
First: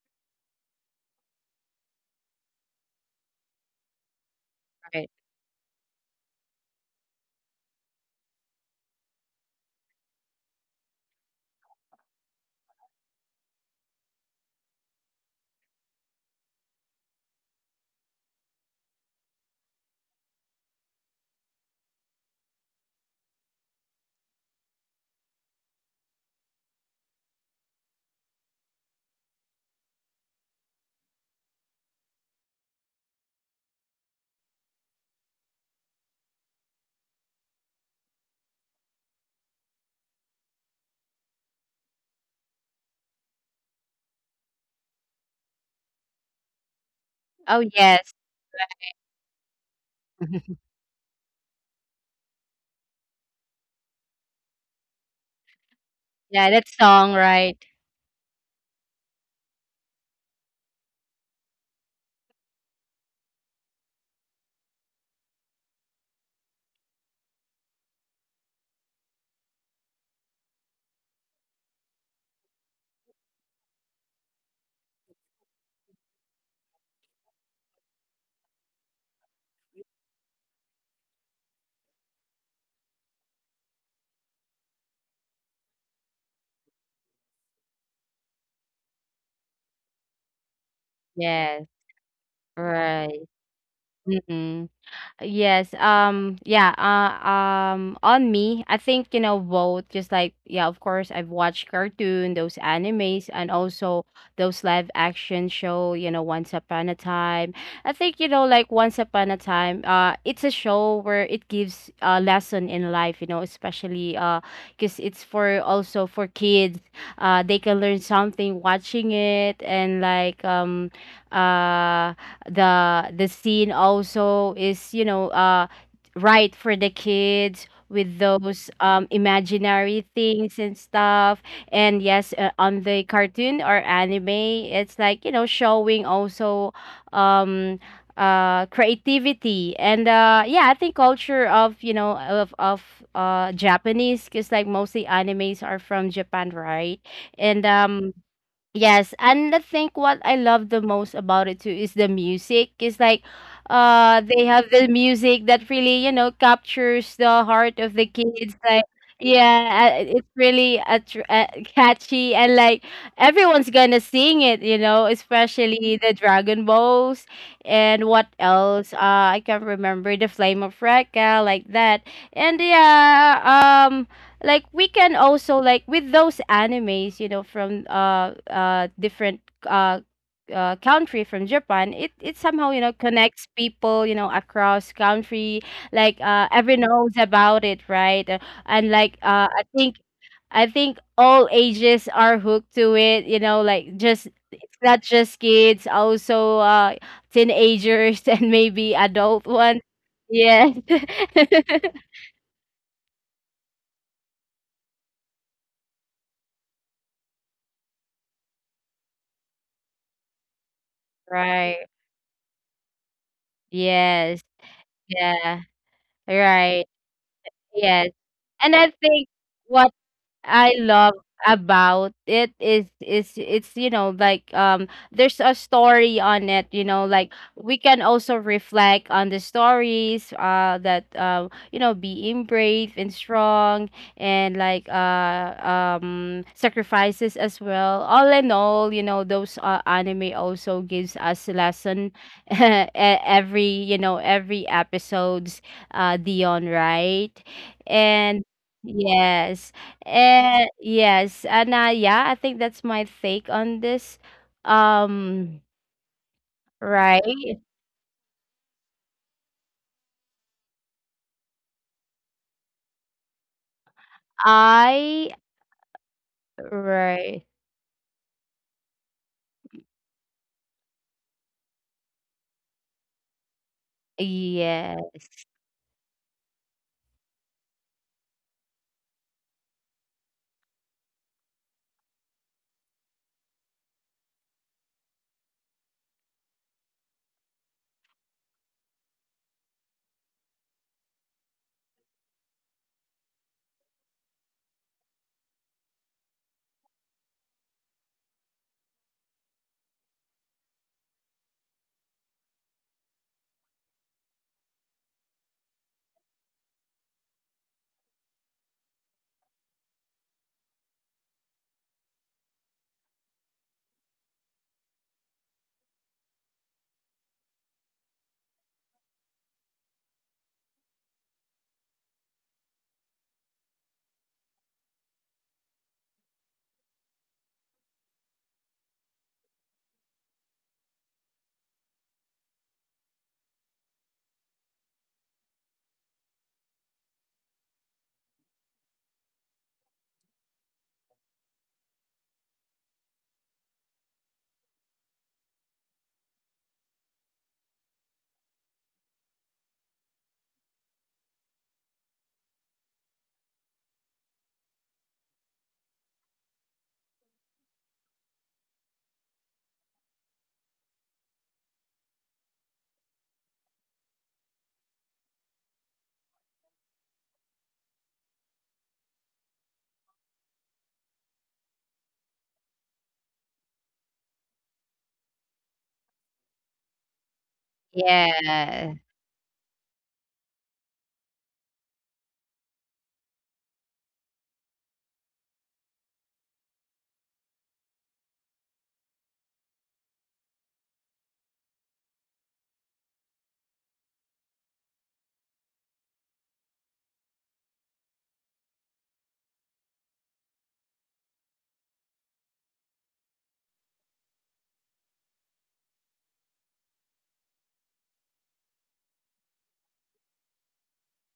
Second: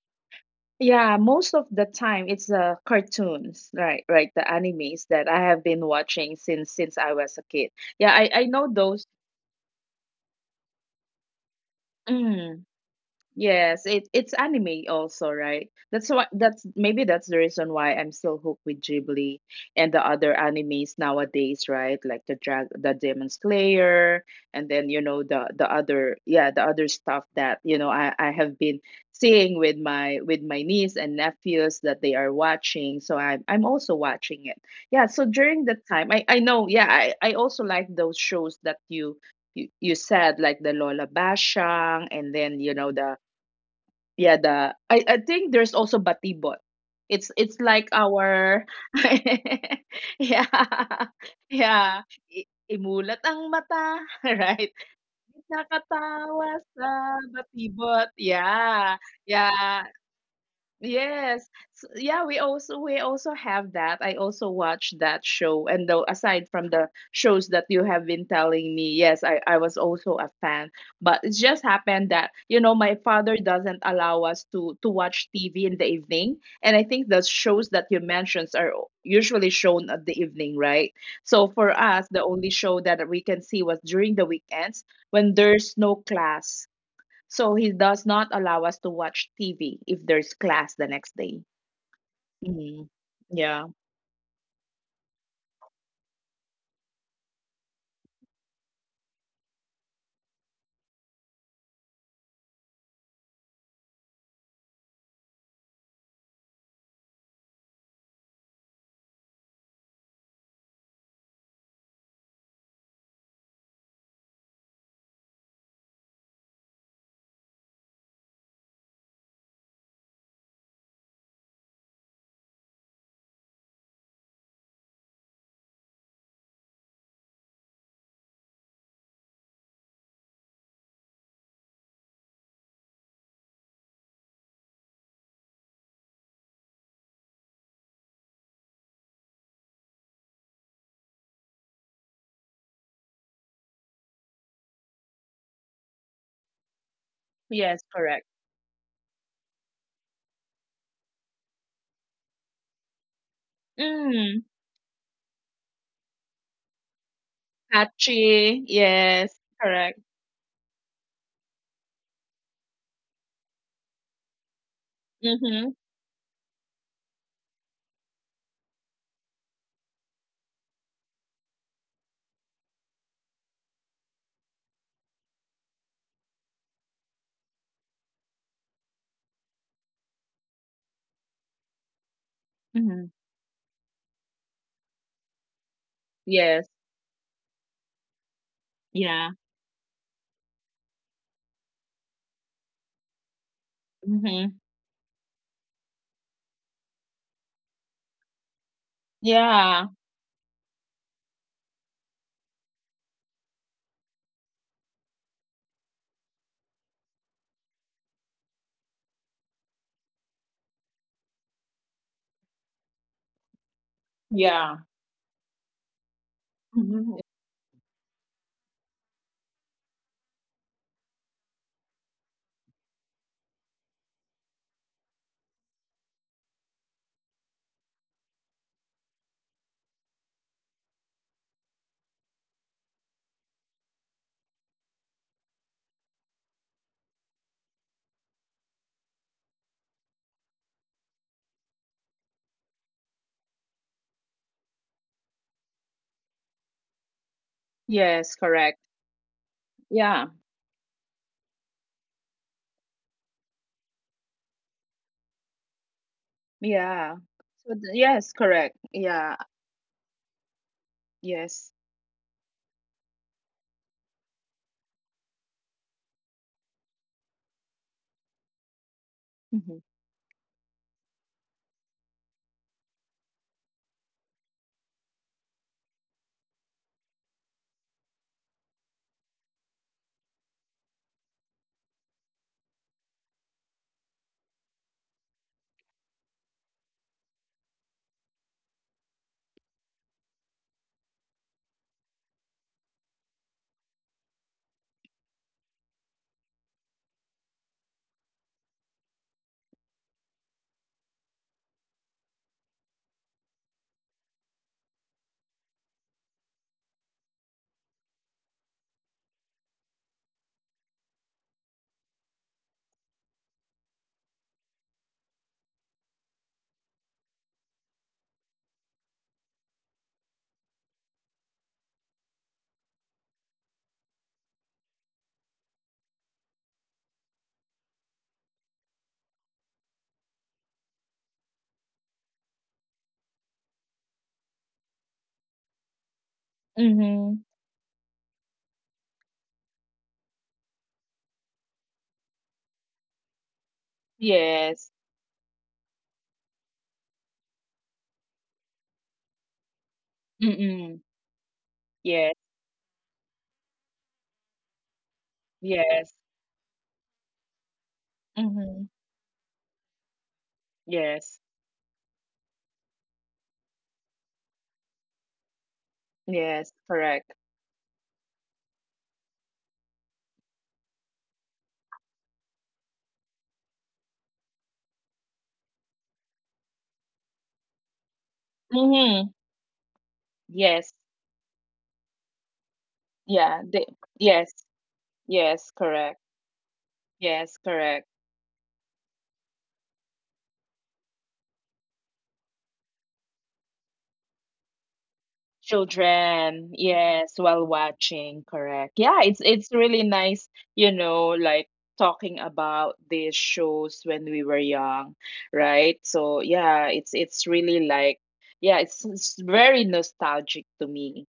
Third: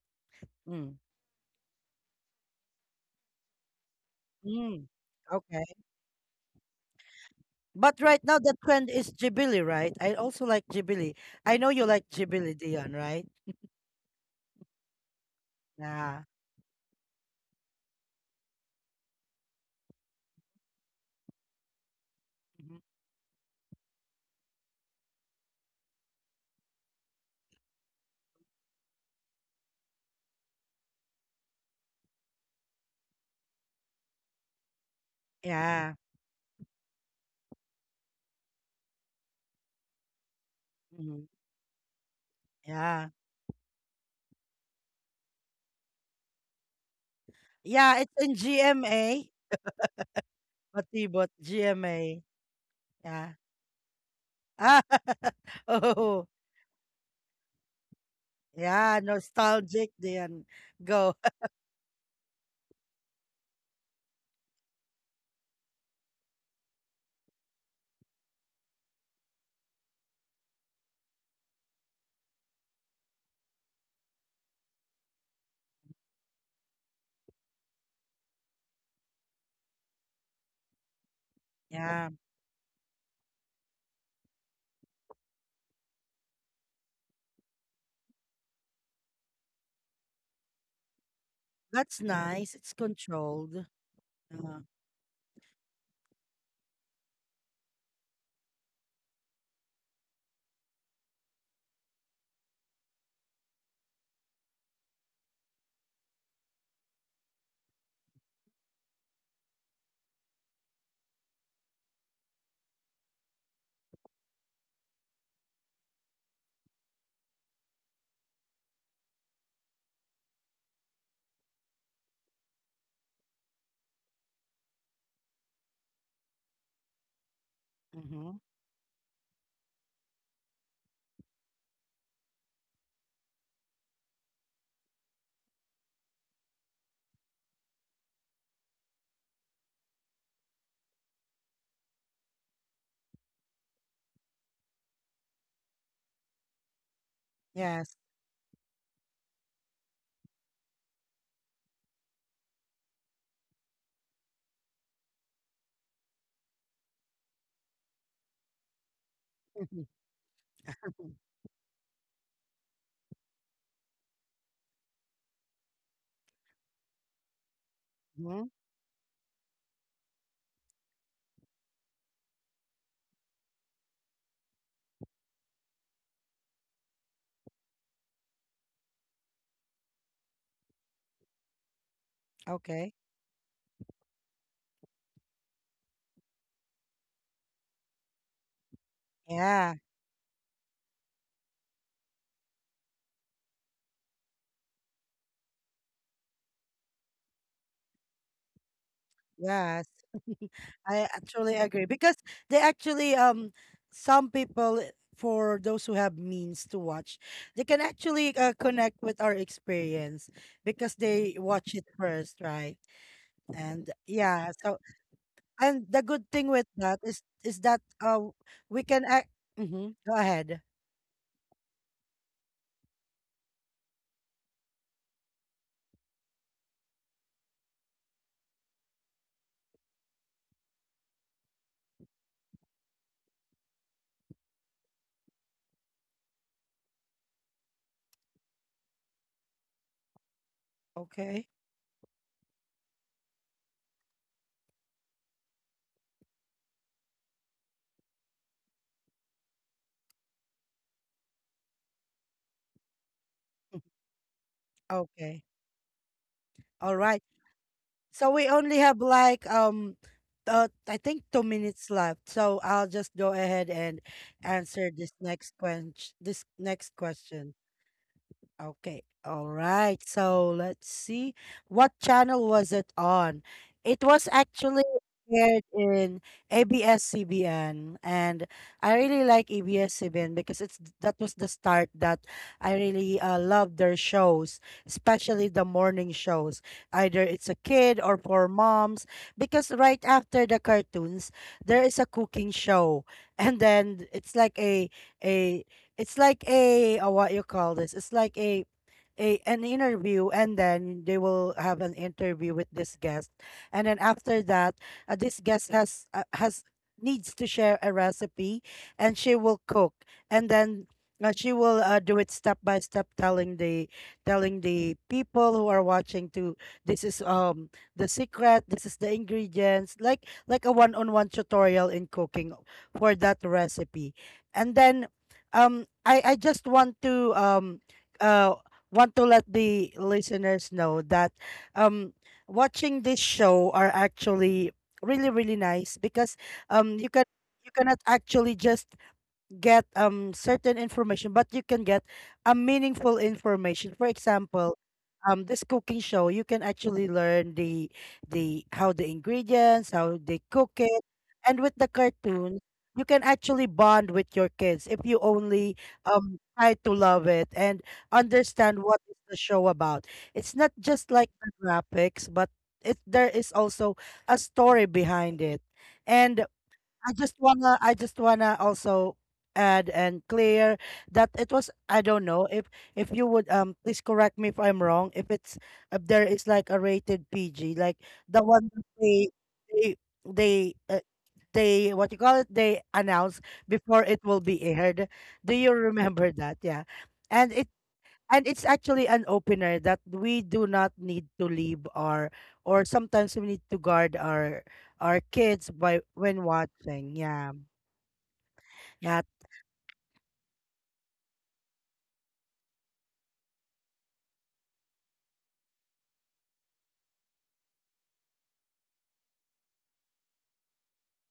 Speaker 1: Mm.
Speaker 2: Yeah, most of the time it's uh cartoons, right? Right, the
Speaker 1: Mm.
Speaker 2: animes
Speaker 3: Right.
Speaker 2: that I have
Speaker 1: Okay.
Speaker 2: been watching since since I was a kid.
Speaker 1: But
Speaker 2: Yeah,
Speaker 1: right
Speaker 2: I
Speaker 1: now
Speaker 2: I
Speaker 1: the
Speaker 2: know
Speaker 1: trend
Speaker 2: those.
Speaker 1: is Ghibli, right? I also like Ghibli. I know you like Ghibli,
Speaker 2: Mm.
Speaker 1: Dion, right?
Speaker 2: Yes, it it's anime also, right? That's
Speaker 1: Yeah.
Speaker 2: why, that's maybe that's the reason why I'm still hooked with Ghibli and the other animes nowadays, right? Like the drag
Speaker 1: Mhm.
Speaker 2: the Demon Slayer, and then you know the the other, yeah, the other stuff that, you know I I have been seeing with my with my niece and nephews that they are watching. So I'm I'm also watching it. Yeah, so during the
Speaker 1: Yeah.
Speaker 2: time I I know, yeah, I I also like those shows that you you, you said, like the Lola
Speaker 1: Mhm.
Speaker 2: Bashang, and then you know
Speaker 1: Yeah.
Speaker 2: the, yeah, the I, I think there's also Batibot. It's
Speaker 3: Oh
Speaker 2: it's like
Speaker 1: Yeah,
Speaker 3: yes.
Speaker 1: it's in
Speaker 2: our
Speaker 1: G M A.
Speaker 2: yeah,
Speaker 1: Batibot,
Speaker 2: yeah,
Speaker 1: G M A.
Speaker 2: I- imulat
Speaker 1: Yeah.
Speaker 2: ang mata, right,
Speaker 1: Ah, oh,
Speaker 3: Yeah,
Speaker 2: nakatawa
Speaker 3: that
Speaker 2: sa
Speaker 3: song, right?
Speaker 2: Batibot, yeah,
Speaker 1: yeah,
Speaker 2: yeah.
Speaker 1: nostalgic, Dion. Go.
Speaker 2: Yes. S Yeah, we also we also have that. I also watched that show. And though, aside from the shows that you have been telling me, yes, I, I was also a fan. But it just happened that, you know, my father doesn't allow us to to watch T V in the evening. And I think the shows that you mentioned are o- usually shown at the evening, right? So for
Speaker 1: Yeah.
Speaker 2: us, the only show that we can see was during the weekends, when there's no class. So he does not allow us to watch T V if there's class the next day.
Speaker 3: Yes.
Speaker 1: That's nice. It's
Speaker 2: Mm.
Speaker 3: Right.
Speaker 1: controlled.
Speaker 2: Yeah.
Speaker 1: Uh,
Speaker 3: Mm-hmm. Yes. Um. Yeah. Uh. Um. On me, I think you know both. Just like yeah, of course, I've watched cartoon, those animes, and also those live action show. You know, Once Upon a Time. I think you know, like Once Upon a Time. Uh, it's a show where it gives a lesson in life. You know, especially uh, because it's for also for kids. Uh, they can learn something watching it, and like, um, uh the the scene also is, you know, uh right for the kids with
Speaker 1: mhm.
Speaker 3: those, um imaginary things and stuff. And yes, uh, on the cartoon or anime it's like, you know, showing also, um uh creativity, and uh yeah, I think culture of, you know, of of uh Japanese, because like mostly animes are from Japan, right? and
Speaker 2: Yes,
Speaker 1: Yes.
Speaker 3: um
Speaker 2: correct.
Speaker 3: Yes, and I think what I love the most about it too is the music. It's like uh they
Speaker 2: Mm.
Speaker 3: have the music that really, you know, captures the heart of the kids.
Speaker 2: Patchy.
Speaker 3: Like
Speaker 2: Yes,
Speaker 3: yeah, uh,
Speaker 2: correct.
Speaker 3: it's really attr uh, catchy, and like everyone's gonna sing it, you know,
Speaker 2: Mm-hmm.
Speaker 3: especially the Dragon Balls. And what
Speaker 1: Mhm.
Speaker 3: else? Uh I can't remember, the Flame of Rekka like that. And yeah, um like we can also like with those animes, you know, from uh uh different uh uh, country, from Japan, it it somehow, you know,
Speaker 1: Okay.
Speaker 2: Mm-hmm.
Speaker 3: connects people, you know, across country. Like, uh,
Speaker 2: Yes.
Speaker 3: everyone knows about it, right? Uh, And like,
Speaker 2: Yeah.
Speaker 3: uh, I
Speaker 1: Yeah.
Speaker 3: think, I think all ages are hooked to it. You know, like, just
Speaker 2: Mm-hmm.
Speaker 3: it's not just kids, also, uh, teenagers and maybe adult ones.
Speaker 2: Yeah.
Speaker 1: Yes.
Speaker 3: Yes,
Speaker 1: I actually agree because they actually um some people eh, for those who have means to watch they can actually uh, connect with our experience because they watch
Speaker 3: right.
Speaker 1: it first, right? And
Speaker 3: Yes.
Speaker 1: yeah,
Speaker 2: Yeah.
Speaker 1: so
Speaker 3: Yeah,
Speaker 1: and the good thing with
Speaker 3: right.
Speaker 1: that
Speaker 2: Mm-hmm.
Speaker 1: is is that
Speaker 3: Yes.
Speaker 1: uh
Speaker 3: And I
Speaker 1: we can
Speaker 3: think
Speaker 1: act.
Speaker 3: what
Speaker 1: hmm Go ahead.
Speaker 3: I love about it is, is it's, you know, like, um there's a story on it, you know, like we can also reflect on the stories uh that, uh, you know, being brave and strong, and like, uh um sacrifices as well. All in all, you know, those, uh, anime also gives us
Speaker 1: Okay.
Speaker 3: lesson e- every, you know, every episodes, uh Dion, right?
Speaker 2: Yes,
Speaker 3: And
Speaker 2: correct.
Speaker 3: yes,
Speaker 2: Yeah.
Speaker 3: and yes, and, uh, nah, yeah, I think that's my take on
Speaker 1: Mm,
Speaker 3: this.
Speaker 1: okay.
Speaker 3: Um,
Speaker 1: All
Speaker 2: Yeah.
Speaker 3: right.
Speaker 1: right.
Speaker 2: So, th- yes,
Speaker 1: So we
Speaker 2: correct.
Speaker 1: only have
Speaker 2: Yeah.
Speaker 1: like um uh, I think two
Speaker 2: Yes.
Speaker 1: minutes left. So I'll just go ahead and answer this
Speaker 3: I
Speaker 1: next question. This next
Speaker 3: Right.
Speaker 1: question. Okay. All
Speaker 2: Mm-hmm.
Speaker 1: right. So let's see. What channel was it on? It was actually
Speaker 3: Yes.
Speaker 1: aired in A B S C B N, and I really like A B S C B N because it's that was the start that I really uh, love their shows, especially the morning shows. Either it's a kid or for moms, because right after the cartoons there is a cooking show and then it's like a a it's like a, uh what you call this? It's like a a an interview, and then they will have an interview with this guest, and then after that uh, this guest has uh, has needs to share a recipe and she will cook, and then uh, she will uh, do it step by step, telling the telling the people who are watching to this is um the secret, this is the ingredients, like like a one on one tutorial in cooking for that recipe. And then um i i just want to um uh want to let the listeners know that um watching this show are actually really really nice because um you can
Speaker 2: Mm-hmm.
Speaker 1: you cannot actually just get um certain information, but you can get a meaningful information. For example,
Speaker 2: Yes.
Speaker 1: um this cooking show, you can actually learn the the how the ingredients, how they cook
Speaker 2: Mm-mm.
Speaker 1: it. And with the
Speaker 2: Yes.
Speaker 1: cartoon, you can actually bond with your kids if you only
Speaker 2: Yes.
Speaker 1: um try to love it and understand
Speaker 2: Mm-hmm.
Speaker 1: what is the show about. It's not just like
Speaker 2: Yes.
Speaker 1: the graphics, but it there is also a story behind it. And
Speaker 2: Yes.
Speaker 1: I
Speaker 2: Correct.
Speaker 1: just wanna I just wanna also add and clear that it was I don't know if if you would um please correct me if I'm wrong, if it's if there is like a rated P G, like the one that
Speaker 3: Yeah.
Speaker 1: they
Speaker 2: Mm-hmm.
Speaker 1: they they
Speaker 2: Yes.
Speaker 1: uh, they what you call it they announce
Speaker 2: Yeah. They,
Speaker 1: before it will
Speaker 2: yes.
Speaker 1: be aired, do
Speaker 2: Yes.
Speaker 1: you
Speaker 2: Correct.
Speaker 1: remember that? Yeah, and
Speaker 2: Yes.
Speaker 1: it
Speaker 2: Correct.
Speaker 1: and it's actually an opener that we do not need to leave our or sometimes we need to guard our our kids by when
Speaker 2: Children.
Speaker 1: watching,
Speaker 2: Yes.
Speaker 1: yeah.
Speaker 2: While watching. Correct. Yeah.
Speaker 1: Yeah.
Speaker 2: It's it's really nice. You know, like talking about these shows when we were young, right? So yeah, it's it's really like, yeah, it's, it's very nostalgic to me.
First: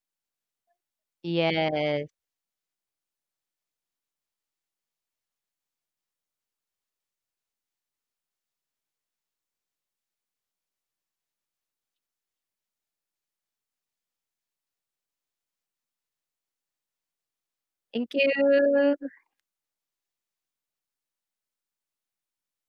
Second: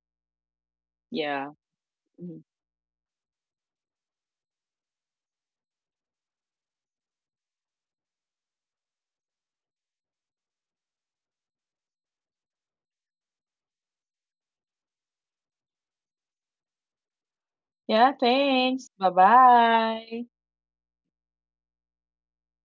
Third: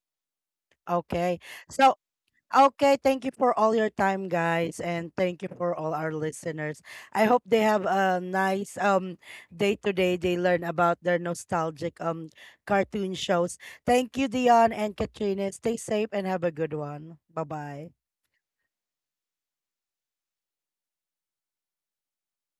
Speaker 1: Okay.
Speaker 2: Yeah.
Speaker 1: So,
Speaker 3: Yes.
Speaker 2: Mhm.
Speaker 1: okay. Thank you for all your time, guys, and thank you for all our listeners. I hope they have a nice um day today. They learn about their nostalgic um cartoon shows. Thank you, Dion and Katrina. Stay safe and have a good one. Bye bye.
Speaker 3: Thank
Speaker 2: Yeah. Thanks. Bye
Speaker 3: you.
Speaker 2: bye.